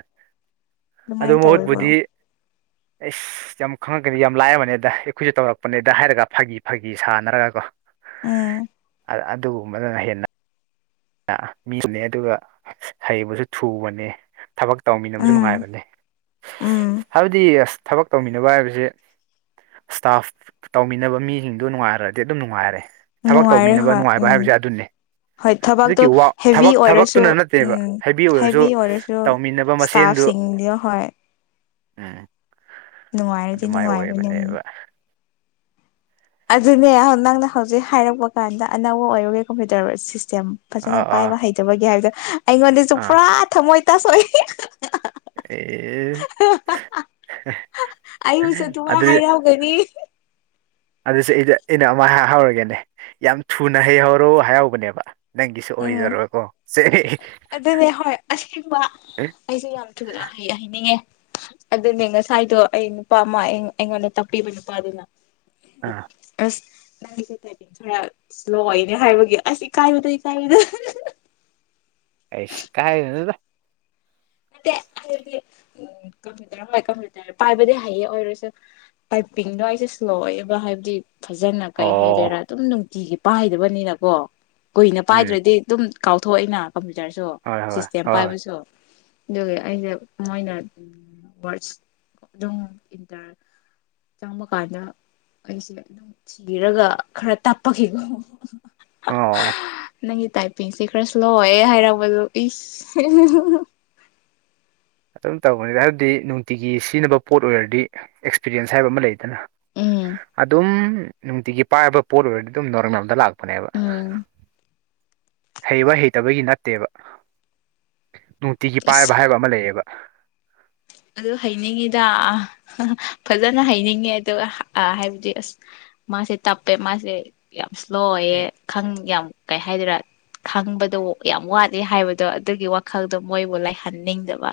ꯑꯗꯨ ꯑꯗꯨꯃꯥꯏꯅ ꯇꯧꯋꯦꯕ ꯃꯍꯨꯠꯄꯨꯗꯤ ꯏꯁ ꯌꯥꯝ ꯈꯪꯉꯛꯀꯅꯤ ꯌꯥꯝ ꯂꯥꯏꯑꯕꯅꯦꯗ ꯑꯩꯈꯣꯏꯁꯨ ꯇꯧꯔꯛꯄꯅꯦꯗ ꯍꯥꯏꯔꯒ ꯐꯥꯒꯤ ꯐꯥꯒꯤ ꯁꯥꯟꯅꯔꯒ ꯀꯣ ꯎꯥ ꯑꯗꯨꯒꯨꯝꯕꯗꯨꯅ ꯍꯦꯟꯅ ꯃꯤꯗꯨꯅꯦ ꯑꯗꯨꯒ ꯍꯩꯕꯁꯨ ꯊꯨꯕꯅꯦ ꯊꯕꯛ ꯇꯧꯃꯤꯟꯅꯕꯁꯨ ꯎꯝ ꯅꯨꯡꯉꯥꯏꯕꯅꯦ ꯎꯝ ꯍꯥꯏꯕꯗꯤ ꯑꯁ ꯊꯕꯛ ꯇꯧꯃꯤꯟꯅꯕ ꯍꯥꯏꯕꯁꯦ ꯏꯁꯇꯥꯐ ꯇꯧꯃꯤꯟꯅꯕ ꯃꯤꯁꯤꯡꯗꯨꯣ ꯅꯨꯡꯉꯥꯏꯔꯗꯤ ꯑꯗꯨꯝ ꯅꯨꯡꯉꯥꯏꯔꯦ ꯊꯕꯛ ꯅꯨꯡꯉꯥꯏꯔꯦ ꯇꯧꯃꯤꯟꯅꯕ ꯍꯣꯏ ꯅꯨꯡꯉꯥꯏꯕ ꯍꯥꯏꯕꯁꯦ ꯎꯝ ꯑꯗꯨꯅꯤ ꯍꯣꯏ ꯊꯕꯛꯇꯣ ꯍꯧꯖꯤꯛꯀꯤ ꯍꯦꯚꯤ ꯊꯕꯛ ꯑꯣꯏꯔꯁꯨ ꯊꯕꯛꯇꯨꯅ ꯅꯠꯇꯦꯕ ꯎꯝ ꯍꯦꯕꯤ ꯑꯣꯏꯔꯁꯨ ꯍꯦꯚꯤ ꯇꯧꯃꯤꯟꯅꯕ ꯃꯁꯦꯟꯗꯨ ꯏꯁꯇꯥꯐꯁꯤꯡꯗꯣ ꯍꯣꯏ ꯎꯝ ꯅꯨꯡꯉꯥꯏꯔꯗꯤ ꯑꯗꯨꯃꯥꯏꯅ ꯅꯨꯡꯉꯥꯏꯕꯅꯦ ꯎꯝ ꯑꯣꯏꯔꯤꯕꯅꯦꯕ ꯑꯗꯨꯅꯦ ꯅꯪꯅ ꯍꯧꯖꯤꯛ ꯍꯥꯏꯔꯛꯄ ꯀꯥꯟꯗ ꯑꯅꯧꯕ ꯑꯣꯏꯔꯨꯒꯦ ꯀꯝꯄ꯭ꯌꯨꯇꯔ ꯁꯤꯁꯇꯦꯝ ꯐꯖꯅ ꯑꯥ ꯑꯥ ꯄꯥꯏꯕ ꯍꯩꯖꯕꯒꯤꯦ ꯍꯥꯏꯕꯗꯣ ꯑꯩꯉꯣꯟꯗꯁꯨ ꯑꯥ ꯄꯨꯔꯥ ꯊꯝꯃꯣꯏ ꯇꯥꯁꯣꯏ ꯑꯦ ꯑꯩꯕꯨꯁꯨꯠꯇꯨꯉꯥꯏ ꯑꯗꯨ ꯍꯥꯏꯔꯛꯧꯒꯅꯤ ꯑꯗꯨꯁ ꯑꯩꯗ ꯑꯩꯅ ꯑꯃꯍꯧꯔꯒꯦꯅꯦ ꯌꯥꯝ ꯊꯨꯅ ꯍꯩꯍꯧꯔꯣ ꯍꯥꯏꯍꯧꯕꯅꯦꯕ ꯅꯪꯒꯤꯁꯨ ꯎꯝ ꯑꯣꯏꯔꯔꯣꯏꯀꯣ ꯁꯦ ꯑꯗꯨꯅꯦ ꯍꯣꯏ ꯑꯁꯦꯡꯕ ꯑꯩꯁꯨꯦ ꯌꯥꯝ ꯊꯨꯅ ꯍꯥꯏꯅꯤꯡꯉꯦ ꯑꯗꯨꯅꯦ ꯉꯁꯥꯏꯗꯣ ꯑꯩ ꯅꯨꯄꯥ ꯑꯃ ꯑꯩꯉꯣꯟꯗ ꯇꯥꯛꯄꯤꯕ ꯅꯨꯄꯥꯗꯨꯅ ꯑꯥ ꯑꯁ ꯅꯪꯒꯤꯁꯦ ꯇꯥꯏꯄꯤꯡ ꯈꯔ ꯏꯁ꯭ꯂꯣ ꯑꯣꯏꯅꯦ ꯍꯥꯏꯕꯒꯤ ꯑꯁ ꯏꯀꯥꯏꯕꯗꯩ ꯇꯗ ꯑꯁꯤ ꯀꯥꯏ ꯅꯗ [inaudible] ꯎ ꯀꯝꯄꯨꯇꯔ ꯄ ꯀꯝꯄꯌꯨꯇꯔ ꯄꯥꯏꯕꯗꯤ ꯍꯩꯌꯦ ꯑꯣꯏꯔꯁꯨ ꯄꯥꯏꯄꯤꯡꯗꯣ ꯑꯩꯁꯦ ꯁ꯭ꯂꯣ ꯑꯣꯏꯦꯕ ꯍꯥꯏꯕꯗꯤ ꯐꯖꯅ ꯀꯩ ꯍꯥꯏꯗꯣꯏꯔꯥ ꯑꯣ ꯑꯗꯨꯝ ꯅꯨꯡꯇꯤꯒꯤ ꯄꯥꯏꯗꯕꯅꯤꯅꯀꯣ ꯀꯨꯏꯅ ꯎꯝ ꯄꯥꯏꯗ꯭ꯔꯗꯤ ꯑꯗꯨꯝ ꯀꯥꯎꯊꯣꯛꯑꯏꯩꯅ ꯀꯝꯄ꯭ꯌꯨꯇꯔꯁꯨ ꯍꯣꯏ ꯍꯣꯏ ꯍꯣꯏ ꯁꯤꯁꯇꯦꯝ ꯍꯣꯏ ꯄꯥꯏꯕꯁꯨ ꯑꯗꯨꯒ ꯑꯩꯁꯦ ꯃꯣꯏꯅ ꯋꯥꯔꯠꯁ ꯑꯗꯨꯝ ꯏꯟꯇꯔ ꯆꯥꯝꯃ ꯀꯥꯟꯗ ꯑꯩꯁꯦ ꯊꯕꯤꯔꯒ ꯈꯔ ꯇꯥꯄꯈꯤꯀꯣ ꯑꯣ ꯅꯪꯒꯤ ꯇꯥꯏꯄꯤꯡꯁꯦ ꯈꯔ ꯁ꯭ꯂꯣ ꯍꯥꯏꯔꯔꯕꯗꯨꯣ ꯏꯁ ꯑꯗꯨꯝ ꯇꯧꯕꯅꯤꯗ ꯍꯥꯏꯕꯗꯤ ꯅꯨꯡꯇꯤꯒꯤ ꯁꯤꯖꯤꯟꯅꯕ ꯄꯣꯠ ꯑꯣꯏꯔꯗꯤ ꯑꯦꯛꯁꯄꯤꯔꯤꯦꯟꯁ ꯍꯥꯏꯕ ꯑꯃ ꯂꯩꯗꯅ ꯎꯝ ꯑꯗꯨꯝ ꯅꯨꯡꯇꯤꯒꯤ ꯄꯥꯏꯕ ꯄꯣꯠ ꯑꯣꯏꯔꯗꯤ ꯑꯗꯨꯝ ꯅꯣꯔꯦꯟ ꯂꯝꯝꯗ ꯂꯥꯛꯄꯅꯦꯕ ꯎꯝ ꯍꯩꯕ ꯍꯩꯇꯕꯒꯤ ꯅꯠꯇꯦꯕ ꯅꯨꯡꯇꯤꯒꯤ ꯑꯁ ꯄꯥꯏꯕ ꯍꯥꯏꯕ ꯑꯃ ꯂꯩꯑꯦꯕ ꯑꯗꯨ ꯍꯩꯅꯤꯡꯉꯤꯗ ꯐꯖꯅ ꯍꯩꯅꯤꯡꯉꯦ ꯑꯗꯨꯒ ꯍꯥꯏꯕꯗꯤ ꯑꯁ ꯃꯥꯁꯦ ꯇꯞꯄꯦ ꯃꯥꯁꯦ ꯌꯥꯝ ꯏꯁ꯭ꯂꯣ ꯑꯣꯏꯌꯦ ꯑꯦ ꯈꯪ ꯌꯥꯝ ꯀꯩ ꯍꯥꯏꯗꯣꯏꯔꯥ ꯈꯪꯕꯗꯣ ꯌꯥꯝ ꯋꯥꯗꯦ ꯍꯥꯏꯕꯗꯣ ꯑꯗꯨꯒꯤ ꯋꯥꯈꯜꯗꯣ ꯃꯣꯏꯕꯨ ꯂꯩꯥꯏꯍꯟꯅꯤꯡꯗꯕ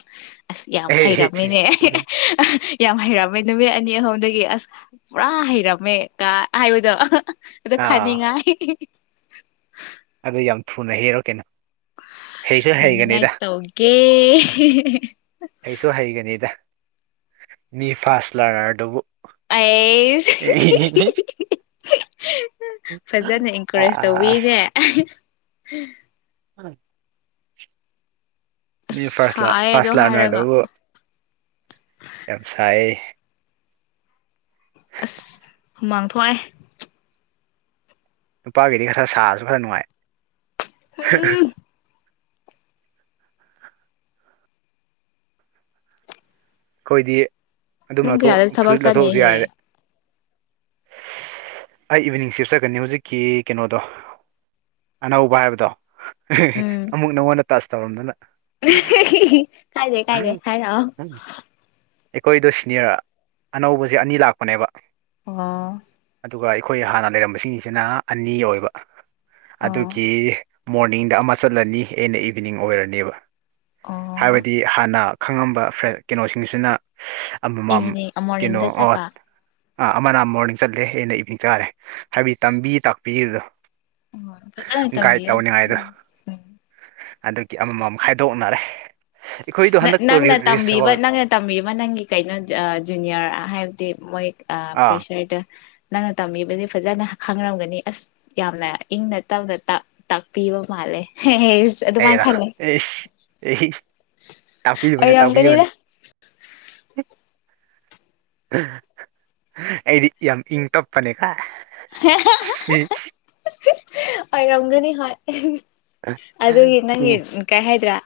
ꯑꯁ ꯌꯥꯝ ꯑꯦ, ꯍꯩꯔꯝꯃꯤꯅꯦ ꯑꯦ, ꯌꯥꯝ ꯍꯩꯔꯝꯃꯦ ꯅꯨꯃꯤꯠ ꯑꯅꯤ ꯑꯍꯨꯝꯗꯒꯤ ꯑꯁ ꯄꯨꯔꯥ ꯍꯩꯔꯝꯃꯦ ꯀ ꯍꯥꯏꯕꯗꯣ ꯑꯗꯨꯗ ꯑꯥ ꯈꯥꯅꯤꯡꯉꯥꯏ ꯑꯗꯨ ꯌꯥꯝ ꯊꯨꯅ ꯍꯦꯜꯔꯣ ꯀꯩꯅꯣ ꯍꯩꯁꯨ ꯍꯅꯤꯡ ꯉꯥꯏ ꯍꯩꯒꯅꯤꯗ ꯇꯧꯒꯦ ꯑꯩꯩꯁꯨ ꯍꯩꯒꯅꯤꯗ ꯃꯤ ꯐꯥꯁ ꯂꯔꯅꯔꯗꯨꯕꯨ ꯑꯩ ꯐꯖꯅ ꯏꯟꯀꯔꯦꯖ ꯑꯥ ꯇꯧꯕꯤꯅꯦ ꯎꯝ ꯃꯤ ꯑꯁ ꯐꯥꯁ ꯂ ꯁꯥꯏꯌꯦ ꯑꯗꯣ ꯐꯥꯁ ꯍꯥꯏꯔꯒ ꯂꯥꯔꯅꯥꯔ ꯌꯥꯝꯁꯥꯏ ꯑꯁ ꯍꯨꯃꯥꯡ ꯊꯣꯛꯑꯦ ꯅꯨꯄꯥꯒꯤꯗꯤ ꯈꯔ ꯁꯥꯔꯁꯨ ꯈꯔ ꯅꯨꯡꯉꯥꯏ ꯑꯩꯈꯣꯏꯗꯤ ꯑꯗꯨꯝ ꯄꯨꯡ ꯀꯌꯥꯗ ꯂꯧꯊꯣꯛ ꯊꯕꯛ ꯐꯨꯔꯤꯠ ꯆꯠꯅꯤ ꯂꯧꯊꯣꯛꯑꯁꯨ ꯍꯌꯦꯡ ꯌꯥꯔꯔꯦ ꯑꯩ ꯏꯚꯤꯅꯤꯡ ꯆꯦꯞꯆꯀꯅꯤ ꯍꯧꯖꯤꯛꯀꯤ ꯀꯩꯅꯣꯗꯣ ꯑꯅꯧꯕ ꯍꯥꯏꯕꯗꯣ ꯎꯝ ꯑꯃꯨꯛ ꯅꯉꯣꯟꯗ ꯇꯆ ꯇꯧꯔꯝꯗꯅ ꯀꯥꯏꯗꯦ ꯀꯥꯏꯗꯦ ꯍꯥꯏꯔꯛꯑꯣ ꯑꯩꯈꯣꯏꯗꯣ ꯁꯤꯅꯤꯌꯔ ꯑꯅꯧꯕꯁꯦ ꯑꯅꯤ ꯂꯥꯛꯄꯅꯦꯕ ꯑꯣ ꯑꯗꯨꯒ ꯑꯩꯈꯣꯏ ꯍꯥꯟꯅ ꯂꯩꯔꯝꯕꯁꯤꯡꯁꯤꯅ ꯑꯅꯤ ꯑꯣꯏꯕ ꯑꯣ ꯑꯗꯨꯒꯤ ꯃꯣꯔꯅꯤꯡꯗ ꯑꯃ ꯆꯠꯂꯅꯤ ꯑꯦꯟꯅ ꯏꯚꯤꯅꯤꯡ ꯑꯣꯏꯔꯅꯦꯕ ꯑꯣ ꯍꯥꯏꯕꯗꯤ ꯍꯥꯟꯅ ꯈꯪꯉꯝꯕ ꯐ꯭ꯔꯦꯟ ꯀꯩꯅꯣꯁꯤꯡꯁꯤꯅ ꯑꯃꯃꯝ ꯏꯚꯤꯅꯤꯡ ꯀꯩꯅꯣ ꯃꯣꯔꯅꯤꯡꯗ ꯑꯣ ꯆꯠꯄ ꯑꯥ ꯑꯃꯅ ꯃꯣꯔꯅꯤꯡ ꯆꯠꯂꯦ ꯑꯦꯟꯅ ꯏꯚꯅꯤꯡ ꯆꯥꯔꯦ ꯍꯥꯏꯕꯗꯤ ꯇꯝꯕꯤ ꯇꯥꯛꯄꯤꯗꯣ ꯐꯖꯅ ꯒꯥꯏꯠ ꯇꯝꯕꯤꯌꯣ ꯇꯧꯅꯤꯉꯥꯏꯗꯨ ꯍꯟꯗꯛꯗꯒꯤ ꯑꯃꯃꯝ ꯈꯥꯏꯗꯣꯛꯅꯔꯦ ꯑꯩꯈꯣꯏꯗꯣ ꯍꯟꯗꯛꯇꯣꯔꯤꯁꯦꯕꯜ ꯇꯝꯃꯤꯕ ꯅꯪꯒꯤ ꯀꯩꯅꯣ ꯖꯨꯅꯤꯌꯔ ꯍꯥꯏꯕꯗꯤ ꯃꯣꯏ ꯑꯥ ꯄ꯭ꯔꯦꯁꯔꯗ ꯅꯪꯅ ꯇꯝꯕꯤꯕꯗꯤ ꯐꯖꯅ ꯈꯪꯔꯝꯒꯅꯤ ꯑꯁ ꯌꯥꯝꯅ ꯏꯪꯅ ꯇꯞꯅ ꯇꯥꯛꯄꯤꯕ ꯃꯥꯜꯂꯦ ꯑꯗꯨꯃꯥꯏꯅ ꯑꯩꯔꯥ ꯈꯜꯂꯦ ꯑꯩꯁ ꯑꯩ ꯇꯥꯛꯄꯤꯕꯅꯤ ꯑꯣꯏꯔꯝꯒꯅꯤꯗ ꯇꯥꯛꯄꯤꯕꯅꯤ ꯍ [unintelligible] ꯑꯩꯗꯤ ꯌꯥꯝ ꯏꯪ ꯇꯞꯄꯅꯦꯀꯥꯏ ꯑꯣꯏꯔꯝꯒꯅꯤ ꯍꯣꯏ ꯑꯗꯨꯒꯤ ꯅꯪꯒꯤ ꯎꯝ ꯀꯩ ꯍꯥꯏꯗ꯭ꯔꯥ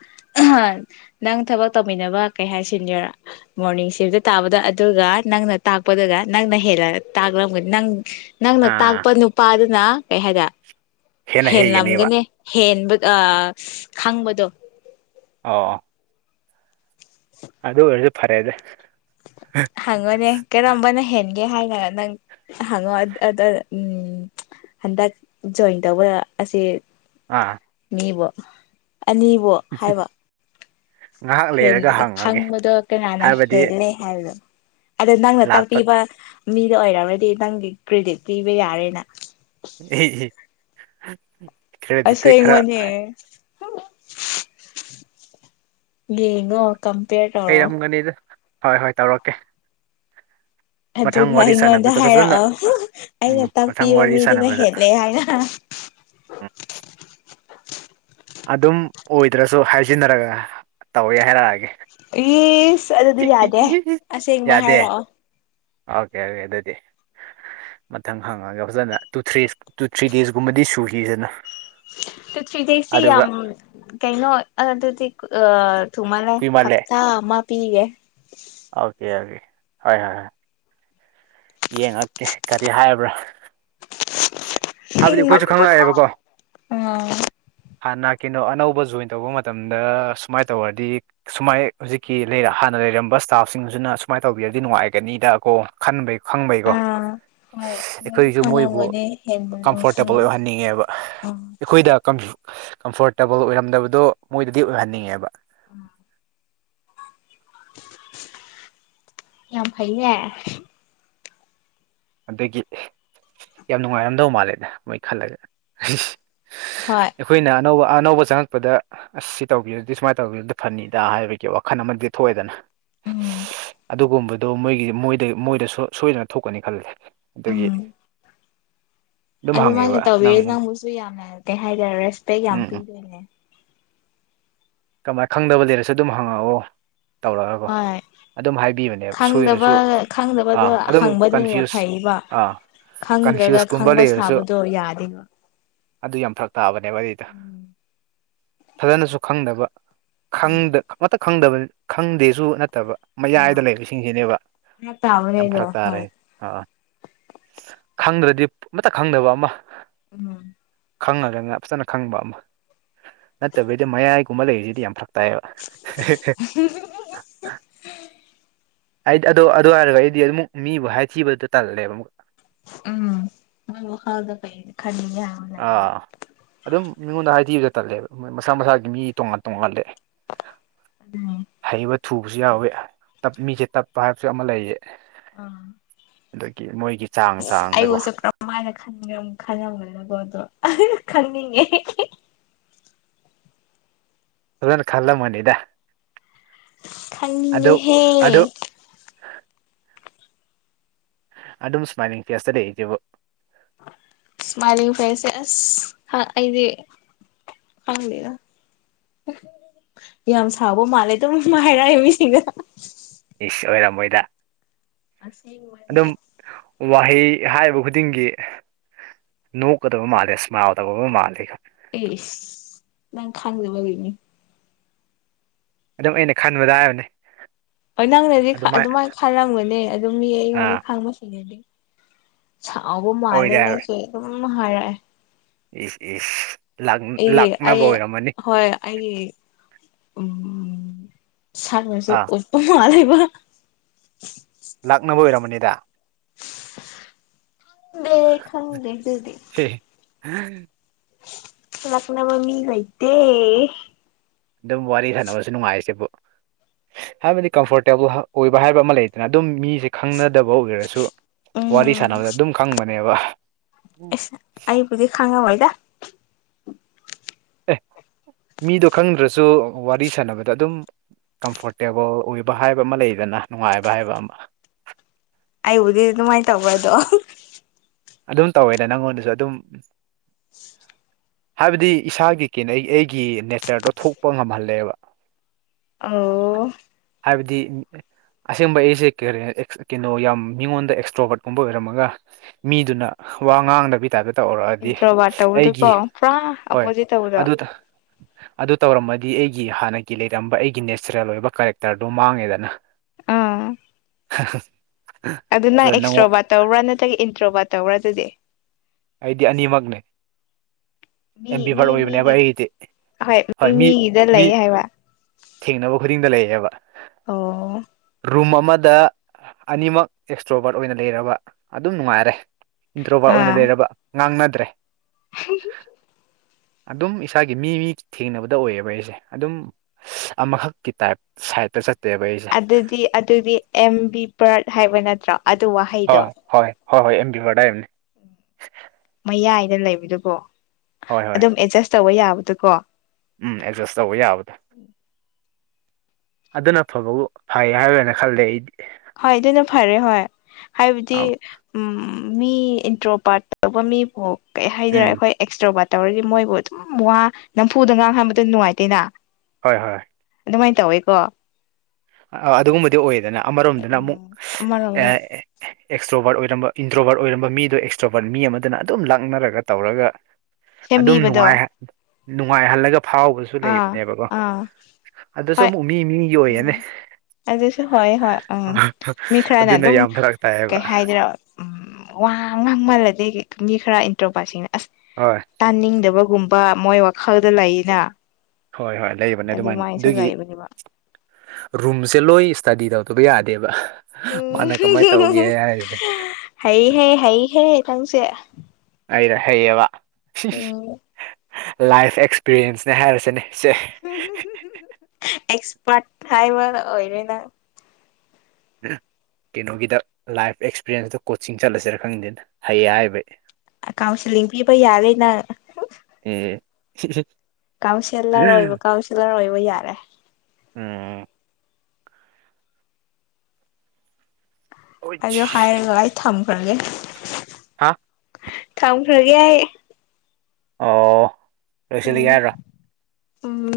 ꯅꯪ ꯊꯕꯛ ꯇꯧꯃꯤꯟꯅꯕ ꯀꯩ ꯍꯥꯏꯁꯤꯟꯒꯦꯔꯥ ꯃꯣꯔꯅꯤꯡ ꯁꯤꯐꯇ ꯇꯥꯕꯗ ꯑꯗꯨꯒ ꯅꯪꯅ ꯇꯥꯛꯄꯗꯨꯒ ꯅꯪꯅ ꯍꯦꯜꯂ ꯇꯥꯛꯂꯝꯒꯅꯤ ꯅꯪ ꯅꯪꯅ ꯑꯥ ꯇꯥꯛꯄ ꯅꯨꯄꯥꯗꯨꯅ ꯀꯩ ꯍꯥꯏꯒ ꯍꯦꯟꯅ ꯍꯩꯒꯅꯦꯕ ꯍꯦꯟꯂꯝꯒꯅꯤ ꯍꯦꯟꯕ ꯑ ꯈꯪꯕꯗꯣ ꯑꯣ ꯑꯗꯨ ꯑꯣꯏꯔꯁꯨ ꯐꯔꯦꯅꯦ ꯍꯪꯉꯣꯅꯦ ꯀꯔꯝꯕꯅ ꯍꯦꯟꯒꯦ ꯍꯥꯏꯅ ꯅꯪ ꯍꯪꯉꯣ ꯑꯗꯨ ꯎꯝ ꯍꯟꯗꯛ ꯖꯣꯏꯟ ꯇꯧꯕ ꯑꯁꯦ ꯑꯥ ꯃꯤꯕꯣ ꯑꯅꯤꯕꯣ ꯑꯁ [unintelligible] ꯍꯦꯟꯒꯦ ꯍꯪꯕꯗꯣ ꯀꯅꯥꯅ ꯍꯥꯏꯕꯗꯤ ꯍꯦꯜꯂꯦ ꯍꯥꯏꯕꯗꯣ ꯑꯗꯨ ꯅꯪꯅ ꯂꯥꯛꯄ ꯇꯥꯛꯄꯤꯕ ꯃꯤꯗꯨ ꯑꯣꯏꯔꯝꯃꯗꯤ ꯅꯪꯒꯤ ꯀ꯭ꯔꯦꯗꯤꯠ ꯄꯤꯕ ꯌꯥꯔꯦꯅ ꯑꯦꯑꯦ [inaudible] ꯑꯁꯦꯡꯕꯅꯦ ꯌꯦꯡꯉꯣ ꯀꯝꯄꯦꯔ ꯇꯧ ꯍꯩꯔꯝꯒꯅꯤꯗ ꯍꯣꯏ ꯍꯣꯏ ꯇꯧꯔꯛꯀꯦ ꯃꯊꯪ ꯑꯗꯨꯒ ꯋꯥꯔꯤ ꯑꯩꯉꯣꯟꯗ ꯁꯥꯟꯅꯕꯗ ꯐꯖꯅ ꯍꯥꯏꯔꯛꯑꯣ ꯎꯝ ꯑꯩꯅ ꯃꯊꯪ ꯇꯥꯛꯄꯤꯕ ꯋꯥꯔꯤ ꯃꯤꯗꯨꯅ ꯁꯥꯟꯅꯕꯗ ꯍꯦꯜꯂꯦ ꯍꯥꯏꯅ ꯑꯗꯨꯝ ꯑꯣꯏꯗ꯭ꯔꯁꯨ ꯍꯥꯏꯖꯤꯟꯅꯔꯒ ꯇꯧꯋꯦ ꯍꯥꯏꯔꯛꯑꯒꯦ ꯏꯁ ꯑꯗꯨꯗꯤ ꯌꯥꯗꯦ ꯑꯁꯦꯡꯕ ꯌꯥꯗꯦ ꯍꯥꯏꯔꯛꯑꯣ ꯑꯣꯀꯦ ꯑꯗꯨꯗꯤ ꯃꯊꯪ ꯍꯪꯉꯒꯦ ꯐꯖꯅ ꯇꯨ ꯊ꯭ꯔꯤ ꯇꯨ ꯊ꯭ꯔꯤ ꯗꯦꯖꯀꯨꯝꯕꯗꯤ ꯁꯨꯈꯤꯗꯅ ꯇꯨ ꯊ꯭ꯔꯤ ꯗꯦꯖꯇꯤ ꯑꯗꯨꯒ ꯌꯥꯝ ꯀꯩꯅꯣ ꯑꯗꯨꯗꯤ ꯑ ꯊꯨꯃꯜꯂꯦ ꯀꯨꯏꯃꯜꯂꯦ ꯍꯞꯇꯥ ꯑꯃ ꯄꯤꯒꯦ ꯑꯣꯀꯦ ꯑꯣꯀꯦ ꯍꯣꯏ ꯍꯣꯏ ꯍꯣꯏ ꯌꯦꯡꯉꯛꯀꯦ ꯀꯔꯤ ꯍꯥꯏꯕ꯭ꯔꯥ ꯍꯥꯏꯕꯗꯤ ꯑꯩꯈꯣꯏꯁꯨ ꯈꯪꯉꯛꯑꯦꯕꯀꯣ ꯑꯥ ꯍꯥꯟꯅ ꯀꯩꯅꯣ ꯑꯅꯧꯕ ꯖꯣꯏꯟ ꯇꯧꯕ ꯃꯇꯝꯗ ꯁꯨꯃꯥꯏ ꯇꯧꯔꯗꯤ ꯁꯨꯃꯥꯏ ꯍꯧꯖꯤꯛꯀꯤ ꯍꯥꯟꯅ ꯂꯩꯔꯝꯕ ꯏꯁꯇꯥꯐꯁꯤꯡꯁꯨꯅ ꯁꯨꯃꯥꯏ ꯇꯧꯕꯤꯔꯗꯤ ꯅꯨꯡꯉꯥꯏꯒꯅꯤꯗꯀꯣ ꯈꯟꯕꯩ ꯈꯪꯕꯩꯀꯣ ꯑꯥ ꯍꯣꯏ ꯅꯣꯏꯁꯨ ꯑꯩꯈꯣꯏꯁꯨ ꯃꯣꯏꯕꯨ ꯈꯪꯉꯝꯒꯅꯤ ꯍꯦꯟꯕ ꯑ ꯀꯝꯐꯣꯔꯇꯦꯕꯜ ꯈꯪ ꯑꯣꯏꯍꯟꯅꯤꯡꯉꯦꯕ ꯑ ꯑꯩꯈꯣꯏꯗ ꯀꯝꯐꯣꯔꯇꯦꯕꯜ ꯑꯣꯏꯔꯝꯗꯕꯗꯣ ꯃꯣꯏꯗꯗꯤ ꯑꯣꯏꯍꯟꯅꯤꯡꯉꯦꯕ ꯌꯥꯝ ꯐꯩꯅꯦ ꯑꯗꯒꯤ ꯌꯥꯝ ꯅꯨꯡꯉꯥꯏꯔꯝꯗꯧ ꯃꯥꯜꯂꯦꯗ ꯃꯣꯏ ꯈꯜꯂꯒ ꯍꯣꯏ ꯑꯩꯈꯣꯏꯅ ꯑꯅꯧꯕ ꯑꯅꯧꯕ ꯆꯪꯉꯛꯄꯗ ꯑꯁ ꯁꯤ ꯇꯧꯕꯤꯔꯗꯤ ꯁꯨꯃꯥꯏꯅ ꯇꯧꯕꯤꯔꯗꯤ ꯐꯅꯤꯗ ꯍꯥꯏꯕꯒꯤ ꯋꯥꯈꯜ ꯑꯃꯗꯤ ꯊꯣꯛꯑꯦꯗꯅ ꯎꯝ ꯑꯗꯨꯒꯨꯝꯕꯗꯣ ꯃꯣꯏꯒꯤ ꯃꯣꯏ ꯃꯣꯏꯗ ꯁꯣꯏꯗꯅ ꯊꯣꯛꯀꯅꯤ ꯈꯜꯂꯦ ꯑꯗꯨꯒꯤ ꯎꯝ ꯑꯗꯨꯝ ꯑꯗꯨꯃꯥꯏꯅ ꯍꯪꯉꯦꯕ ꯅꯪ ꯇꯧꯕꯤꯔ ꯅꯪꯕꯨꯁꯨ ꯌꯥꯝꯅ ꯀꯩ ꯍꯥꯏꯇꯥꯔꯦ ꯔꯦꯁꯄꯦꯛ ꯎꯝ ꯌꯥꯝꯅ ꯎꯝ ꯄꯤꯗꯣꯏꯅꯦ ꯀꯃꯥꯏꯅ ꯈꯪꯗꯕ ꯂꯩꯔꯁꯨ ꯑꯗꯨꯝ ꯍꯪꯉꯛꯑꯣ ꯇꯧꯔꯛꯒꯀꯣ ꯍꯣꯏ ꯑꯗꯨꯝ ꯍꯥꯏꯕꯤꯕꯅꯦꯕ ꯈꯪꯗꯕ ꯁꯣꯏꯔꯁꯨ ꯈꯪꯗꯕꯗꯣ ꯑꯥ ꯑꯗꯨꯝ ꯍꯪꯕꯗꯨꯅ ꯀꯟꯐ꯭ꯌꯨꯁ ꯐꯩꯕ ꯑꯥ ꯈꯪꯗ꯭ꯔꯒ ꯀꯟꯐ꯭ꯌꯨꯁꯀꯨꯝꯕ ꯈꯪꯕ ꯂꯩꯔꯁꯨ ꯁꯥꯕꯗꯣ ꯌꯥꯗꯦꯕ ꯑꯗꯨ ꯌꯥꯝ ꯐꯔꯛ ꯇꯥꯕꯅꯦꯕ ꯑꯗꯨꯗ ꯎꯝ ꯐꯖꯅꯁꯨ ꯈꯪꯗꯕ ꯈꯪꯗ ꯈꯪꯗꯕ ꯈꯪꯗꯦꯁꯨ ꯅꯠꯇꯕ ꯃꯌꯥꯏꯗ ꯑꯥ ꯂꯩꯕꯁꯤꯡꯁꯤꯅꯦꯕ ꯐꯔꯛ ꯇꯥꯕꯅꯦ ꯌꯥꯝ ꯑꯗꯣ ꯐꯔꯛ ꯇꯥꯔꯦ ꯍꯣꯏ ꯑꯥ ꯈꯪꯗ꯭ꯔꯗꯤ ꯑꯃꯠꯇ ꯈꯪꯗꯕ ꯑꯃ ꯎꯝ ꯈꯪꯉꯒ ꯉ ꯐꯖꯅ ꯈꯪꯕ ꯑꯃ ꯅꯠꯇꯕꯤꯗ ꯃꯌꯥꯏ ꯀꯨꯝꯕ ꯂꯩꯔꯤꯁꯤꯗꯤ ꯌꯥꯝ ꯐꯔꯛ ꯇꯥꯏꯑꯦꯕ ꯍꯝ ꯑꯩꯗꯤ ꯑꯗꯣ ꯑꯗꯨ ꯍꯥꯏꯔꯒ ꯑꯩꯗꯤ ꯑꯃꯨꯛ ꯃꯤꯕꯨ ꯍꯥꯏꯊꯤꯕꯗꯨ ꯇꯜꯂꯦꯕ ꯑꯃꯨ ꯎꯝ ꯍꯜꯗ ꯄꯩ ꯈꯗꯤ ꯌꯥ ꯑꯥ ꯑꯗꯨꯝ ꯃꯤꯉꯣꯟꯗ ꯍꯥꯏꯊꯕꯗ ꯆꯜꯂꯦꯕ ꯃꯁꯥ ꯃꯁꯥꯒꯤ ꯃꯤ ꯇꯣꯉꯥꯟ ꯇꯣꯉꯥꯜꯂꯦ ꯑꯗꯨꯅꯦ ꯍꯩꯕ ꯊꯨꯕꯁꯨ ꯌꯥꯎꯋꯤꯞ ꯃꯤꯁꯦ ꯇꯞꯄ ꯍꯥꯏꯕꯁꯨ ꯑꯃ ꯂꯩꯌꯦ ꯑꯥ ꯑꯗꯒꯤ ꯃꯣꯏꯒꯤ ꯆꯥꯡ ꯆꯥꯡꯗꯀꯣ ꯑꯩꯉꯣꯟꯁꯨ ꯀꯔꯝꯃꯥꯏꯅ ꯈꯜꯂꯝꯒꯗꯕꯣꯗꯣ ꯈꯪꯅꯤꯡꯉꯦ ꯑꯗꯨꯅ ꯈꯜꯂ ꯃꯅꯤꯗ ꯈꯪꯦꯍꯦ ꯑꯗꯨ ꯑꯗꯨꯝ ꯁꯃꯥꯏꯅꯤꯡ ꯀꯌꯥꯁꯦ ꯁꯃꯥꯏꯂꯤꯡ ꯐ꯭ꯂꯦꯁꯦꯁ ꯑꯩꯗꯤ ꯐꯥꯡꯕꯤꯔ ꯌꯥꯝ ꯁꯥꯕ ꯃꯥꯜꯂꯦ ꯑꯗꯨꯝ ꯍꯥꯏꯔꯛꯑꯦ ꯃꯤꯁꯤꯡꯅ ꯏꯁ ꯑꯣꯏꯔꯝꯃꯣꯏꯗ ꯑꯁ ꯃꯅꯦ ꯑꯗꯨꯝ ꯋꯥꯍꯩ ꯍꯥꯏꯔꯤꯕ ꯈꯨꯗꯤꯡꯒꯤ ꯅꯨ ꯀꯗꯕꯨ ꯃꯥꯂ ꯏꯁꯃꯎ ꯇ ꯀ ꯃꯥ ꯂꯩ ꯑꯦ ꯅꯪ ꯈꯪꯖꯕ ꯂꯩꯅꯤ ꯑꯗꯨꯝ ꯑꯩꯅ ꯈꯟꯕꯗ ꯍꯥꯏꯕꯅꯦ ꯍꯣꯏ ꯅꯪꯅꯗꯤ ꯑꯗꯨꯃꯥꯏꯅ ꯈꯜꯂꯝꯒꯅꯤ ꯑꯗꯨꯝ ꯃꯤ ꯑꯥ ꯑꯩꯉꯣꯟꯗ ꯈꯪꯕꯁꯤꯅꯦꯗꯤ ꯆꯥꯎꯕꯨꯣ ꯃꯥꯂꯦ ꯑꯣꯏꯗꯦ ꯍꯥꯏꯕ ꯅꯁꯨ ꯑꯗꯨꯝ ꯍꯥꯔ ꯏꯁ ꯏꯁ ꯑꯩꯒꯤ ꯑꯩ ꯂꯥꯛꯅꯕ ꯑꯣꯏꯔꯝꯃꯅꯤ ꯍꯣꯏ ꯑꯩꯒꯤ ꯎꯝ ꯁꯥꯟꯅꯕꯁꯨ ꯑꯥ ꯎꯠꯄꯉꯥ ꯂꯩꯕ ꯂꯥꯛꯅꯕ ꯑꯣꯏꯔꯝꯃꯅꯤꯗ ꯗꯦ ꯈꯪꯗꯗꯤꯁꯤꯗꯤ ꯎꯝ ꯂꯛꯅ ꯃꯃꯤ ꯂꯩꯗꯦ ꯑꯗꯨꯝ ꯋꯥꯔꯤ ꯁꯥꯟꯅꯕꯁꯨ ꯅꯨꯡꯉꯥꯏꯔꯤꯁꯤꯦꯕꯨ ꯍꯥꯏꯕꯗꯤ ꯀꯝꯐꯣꯔꯇꯦꯕꯜ ꯑꯣꯏꯕ ꯍꯥꯏꯕ ꯑꯃ ꯂꯩꯗꯅ ꯑꯗꯨꯝ ꯃꯤꯁꯦ ꯈꯪꯅꯗꯕ ꯑꯣꯏꯔꯔꯁꯨ ꯋꯥꯔꯤ ꯎꯝ ꯁꯥꯟꯅꯕꯗ ꯑꯗꯨꯝ ꯈꯪꯕꯅꯦꯕ ꯑꯦꯁ ꯑꯩꯕꯨꯗꯤ ꯈꯪꯉꯝꯃꯣꯏꯗ ꯑꯦ ꯃꯤꯗꯣ ꯈꯪꯗ꯭ꯔꯁꯨ ꯋꯥꯔꯤ ꯁꯥꯟꯅꯕꯗ ꯑꯗꯨꯝ ꯀꯝꯐꯣꯔꯇꯦꯕꯜ ꯑꯣꯏꯕ ꯍꯥꯏꯕ ꯑꯃ ꯂꯩꯗꯅ ꯅꯨꯡꯉꯥꯏꯕ ꯍꯥꯏꯕ ꯑꯃ ꯑꯩꯕꯨꯗꯤ ꯑꯗꯨꯃꯥꯏꯅ ꯇꯧꯕ꯭ꯔ ꯑꯗꯣ ꯑꯗꯨꯝ ꯇꯧꯋꯦꯗ ꯅꯪꯉꯣꯟꯗꯁꯨ ꯑꯗꯨꯝ ꯍꯥꯏꯕꯗꯤ ꯏꯁꯥꯒꯤ ꯀꯦꯅꯩ ꯑꯩꯒꯤ ꯅꯦꯆꯔꯗꯣ ꯊꯣꯛꯄ ꯉꯝꯍꯜꯂꯦꯕ꯫ [unintelligible] ꯑꯣ ꯍꯥꯏꯕꯗꯤ ꯑꯁꯦꯡꯕ ꯑꯩꯁꯦ ꯀꯔ ꯀꯩꯅꯣ ꯌꯥꯝ ꯃꯤꯉꯣꯟꯗ ꯑꯦꯛꯁꯇ꯭ꯔꯣꯕꯔꯠꯀꯨꯝꯕ ꯑꯣꯏꯔꯝꯃꯒ ꯃꯤꯗꯨꯅ ꯋꯥ ꯉꯥꯡꯗꯕꯤ ꯇꯥꯏꯇ ꯇꯧꯔꯛꯑꯗꯤ ꯏꯟꯇ꯭ꯔꯣꯕꯥꯔꯠ ꯑꯩꯒꯤ ꯇꯧꯕꯗꯨꯀꯣ ꯄꯨꯔꯥ ꯍꯣꯏ ꯑꯣꯄꯣꯖꯤꯠ ꯇꯧꯕꯗꯣ ꯑꯗꯨꯗ ꯑꯗꯨ ꯇꯧꯔꯝꯃꯗꯤ ꯑꯩꯒꯤ ꯍꯥꯟꯅꯒꯤ ꯂꯩꯔꯝꯕ ꯑꯩꯒꯤ ꯅꯦꯆꯔꯦꯜ ꯂꯣꯕꯛ ꯀꯔꯦꯛꯇꯔꯗꯨ ꯃꯥꯡꯉꯦꯗꯅ꯫ ꯑꯥ ꯍꯁ ꯑꯗꯨ ꯅꯪ ꯑꯦꯛꯁꯇ꯭ꯔꯣꯕꯥꯠ ꯇꯧꯕꯔꯥ ꯅꯠꯇ꯭ꯔꯒ ꯏꯟꯇ꯭ꯔꯣꯕꯥꯠ ꯇꯧꯕꯔꯥ ꯑꯗꯨꯗꯤ꯫ ꯑꯩꯗꯤ ꯑꯅꯤꯃꯛꯅꯦ꯫ ꯑꯦꯝ ꯃꯤ ꯕꯤꯚꯔ ꯃꯤ ꯑꯣꯏꯕꯅꯦꯕ ꯃꯤꯒꯤ ꯑꯩꯒꯤꯗꯤ ꯍꯣꯏ ꯃꯤ ꯃꯤꯒꯤꯗ ꯃꯤ ꯂꯩ ꯍꯥꯏꯕ ꯊꯦꯡꯅꯕ ꯈꯨꯗꯤꯡꯗ ꯂꯩꯌꯦꯕ꯫ ꯑꯣ ꯔꯨꯝ ꯑꯃꯗ ꯑꯅꯤꯃꯛ ꯑꯦꯛꯁꯇ꯭ꯔꯣꯕꯥꯔꯠ ꯑꯣꯏꯅ ꯂꯩꯔꯕ ꯑꯗꯨꯝ ꯅꯨꯡꯉꯥꯏꯔꯦ꯫ ꯏꯟꯗ꯭ꯔꯣꯕꯥ ꯑꯣꯏꯅ ꯑꯥ ꯂꯩꯔꯕ ꯉꯥꯡꯅꯗ꯭ꯔꯦ꯫ [unintelligible] ꯑꯗꯨꯝ ꯏꯁꯥꯒꯤ ꯃꯤ ꯃꯤ ꯊꯦꯡꯅꯕꯗ ꯑꯣꯏꯌꯦꯕ ꯑꯩꯁꯦ ꯑꯗꯨꯝ꯫ ꯑꯃꯈꯛꯀꯤ ꯇꯥꯏꯞ ꯁꯥꯏꯗꯇ ꯆꯠꯇꯦꯕ ꯑꯩꯁꯦ꯫ ꯑꯗꯨꯗꯤ ꯑꯗꯨꯗꯤ ꯑꯦꯝ ꯕꯤ ꯄꯔꯠ ꯍꯥꯏꯕ ꯅꯠꯇ꯭ꯔꯣ꯫ ꯑꯗꯨ ꯋꯥꯍꯩ ꯍꯣꯏ ꯍꯣꯏ ꯍꯣ ꯍꯣꯏ ꯑꯦꯝ ꯕꯤꯚꯔꯗꯥꯝꯕꯅꯤ꯫ ꯃꯌꯥꯏꯗ ꯂꯩꯕꯗꯨꯕꯨ ꯍꯣꯏ ꯍꯣꯏ ꯑꯗꯨꯝ ꯑꯦꯠꯖꯁ ꯇꯧꯕ ꯌꯥꯕꯗꯨꯀꯣ꯫ ꯎꯝ ꯑꯦꯗꯖꯁ ꯇꯧꯕ ꯌꯥꯕꯗꯣ꯫ ꯑꯗꯨꯅ ꯐꯕꯕꯨ ꯐꯩ ꯍꯥꯏꯔꯅ ꯈꯜꯂꯦ ꯑꯩꯗꯤ꯫ ꯍꯣꯏ ꯑꯗꯨꯅ ꯐꯔꯦ ꯍꯣꯏ ꯍꯥꯏꯕꯗꯤ ꯑꯧ ꯎꯝ ꯃꯤ ꯏꯟꯇ꯭ꯔꯣꯄꯥꯠ ꯇꯧꯕ ꯃꯤꯕꯨ ꯀꯩ ꯍꯥꯏꯗꯩꯔꯥ ꯎꯝ ꯑꯩꯈꯣꯏ ꯑꯦꯛꯁꯇ꯭ꯔꯣꯕꯔꯠ꯫ ꯇꯧꯔꯗꯤ ꯃꯣꯏꯕꯨ ꯑꯗꯨꯝ ꯋꯥ ꯅꯝꯐꯨꯗ ꯉꯥꯡꯍꯟꯕꯗꯨ ꯅꯨꯡꯉꯥꯏꯇꯦꯅ꯫ ꯍꯣꯏ ꯍꯣꯏ ꯑꯗꯨꯃꯥꯏꯅ ꯇꯧꯋꯦꯀꯣ꯫ ꯑꯗꯨꯒꯨꯝꯕꯗꯤ ꯑꯣꯏꯌꯦꯗꯅ ꯑꯃꯔꯣꯝꯗꯅ ꯑꯃꯨꯛ ꯎꯝ ꯑꯃꯔꯣꯝꯗ ꯑꯦ ꯑꯦꯛꯁꯇ꯭ꯔꯣꯚꯔ ꯑꯣꯏꯔꯝꯕ ꯏꯟꯗ꯭ꯔꯣꯕꯔ ꯑꯣꯏꯔꯝꯕ ꯃꯤꯗꯣ ꯑꯦꯛꯁꯇ꯭ꯔꯣꯚꯔꯠ ꯃꯤ ꯑꯃꯗꯅ ꯑꯗꯨꯝ ꯂꯥꯛꯅꯔꯒ ꯇꯧꯔꯒ꯫ ꯑꯗꯨꯝ ꯅꯨꯡꯉꯥꯏ ꯁꯦꯝꯕꯤꯕꯗꯣ ꯅꯨꯡꯉꯥꯏꯍꯜꯂꯒ ꯐꯥꯎꯕꯁꯨ꯫ ꯁꯨ ꯑꯥ ꯂꯩꯕꯅꯦꯕꯀꯣ ꯑꯥ ꯑꯗꯨꯁꯨ ꯍꯣꯏ ꯑꯃꯨꯛ ꯃꯤ ꯃꯤꯒꯤ ꯑꯣꯏꯌꯦꯅꯦ꯫ ꯎꯝ ꯑꯗꯨꯁꯨ ꯍꯣꯏ ꯍꯣꯏ ꯎꯝ ꯃꯤ ꯈꯔꯅ ꯑꯗꯨꯅ ꯑꯗꯨꯝ ꯌꯥꯝ ꯐꯔꯛ ꯇꯥꯏꯌꯦꯕ ꯀꯩ ꯍꯥꯏꯗꯩꯔ꯫ ꯎꯝ ꯋꯥ ꯉꯥꯡꯃꯜꯂꯗꯤꯒꯤ ꯃꯤ ꯈꯔ ꯏꯟꯇ꯭ꯔꯣꯄꯥꯠꯁꯤꯡꯅ ꯑꯁ꯫ ꯍꯣꯏ ꯇꯥꯅꯤꯡꯗꯕꯒꯨꯝꯕ ꯃꯣꯏ ꯋꯥꯈꯜꯗ ꯂꯩꯅ꯫ ꯍꯣꯏ ꯍꯣꯏ ꯂꯩꯕꯅꯦ ꯑꯗꯨꯃꯥꯏꯅ ꯑꯗꯨꯃꯥꯏꯅꯁꯨ ꯑꯗꯨꯒꯤ ꯂꯩꯕꯅꯦꯕ ꯔꯨꯝꯁꯦ ꯂꯣꯏ ꯏꯁꯇꯗꯤ ꯇꯧꯗꯕ ꯌꯥꯗꯦꯕ ꯃꯥꯅ ꯀꯃꯥꯏ ꯇꯧꯒꯦ ꯍꯥꯏꯔꯤꯁꯦ꯫ ꯍꯩ ꯍꯦ ꯍꯩ ꯍꯦ ꯊꯪꯁꯦ꯫ ꯑꯩꯔ ꯍꯩꯌꯦꯕ ꯎꯝ ꯂꯥꯏꯐ ꯑꯦꯛꯁꯄꯤꯔꯤꯌꯦꯟꯁꯅꯦ ꯍꯥꯏꯔꯁꯤꯅꯦ ꯁꯦ꯫ ꯑꯦꯛꯁꯄꯥꯔꯠ ꯍꯥꯏꯕ ꯑꯣꯏꯔꯦꯅ꯫ ꯀꯩꯅꯣꯒꯤꯗ ꯂꯥꯏꯐ ꯑꯦꯛꯁꯄꯤꯔꯤꯌꯦꯟꯁꯇ ꯀꯣꯆꯤꯡ ꯆꯠꯂꯁꯤꯔ ꯈꯪꯗꯦꯅ꯫ ꯍꯩ ꯌꯥꯏꯕꯩ꯫ ꯀꯥꯎꯟꯁꯤꯂꯤꯡ ꯄꯤꯕ ꯌꯥꯔꯦꯅꯪ꯫ ꯑꯦ ꯀꯥꯎꯟꯁꯤꯜꯂꯔ ꯑꯣꯏꯕ ꯀꯥꯎꯟꯁꯤꯜꯂꯔ ꯑꯣꯏꯕ ꯌꯥꯔꯦ꯫ ꯎꯝ ꯑꯗꯨꯗꯣ ꯍꯥꯏꯔꯒ ꯑꯩ ꯊꯝꯈ꯭ꯔꯒꯦ ꯍꯥ ꯊꯝꯈ꯭ꯔꯒꯦ ꯑꯩ ꯑꯣ ꯂꯣꯏꯁꯤꯜꯂꯒꯦ ꯎꯝ ꯍꯥꯏꯔꯣ ꯎꯝ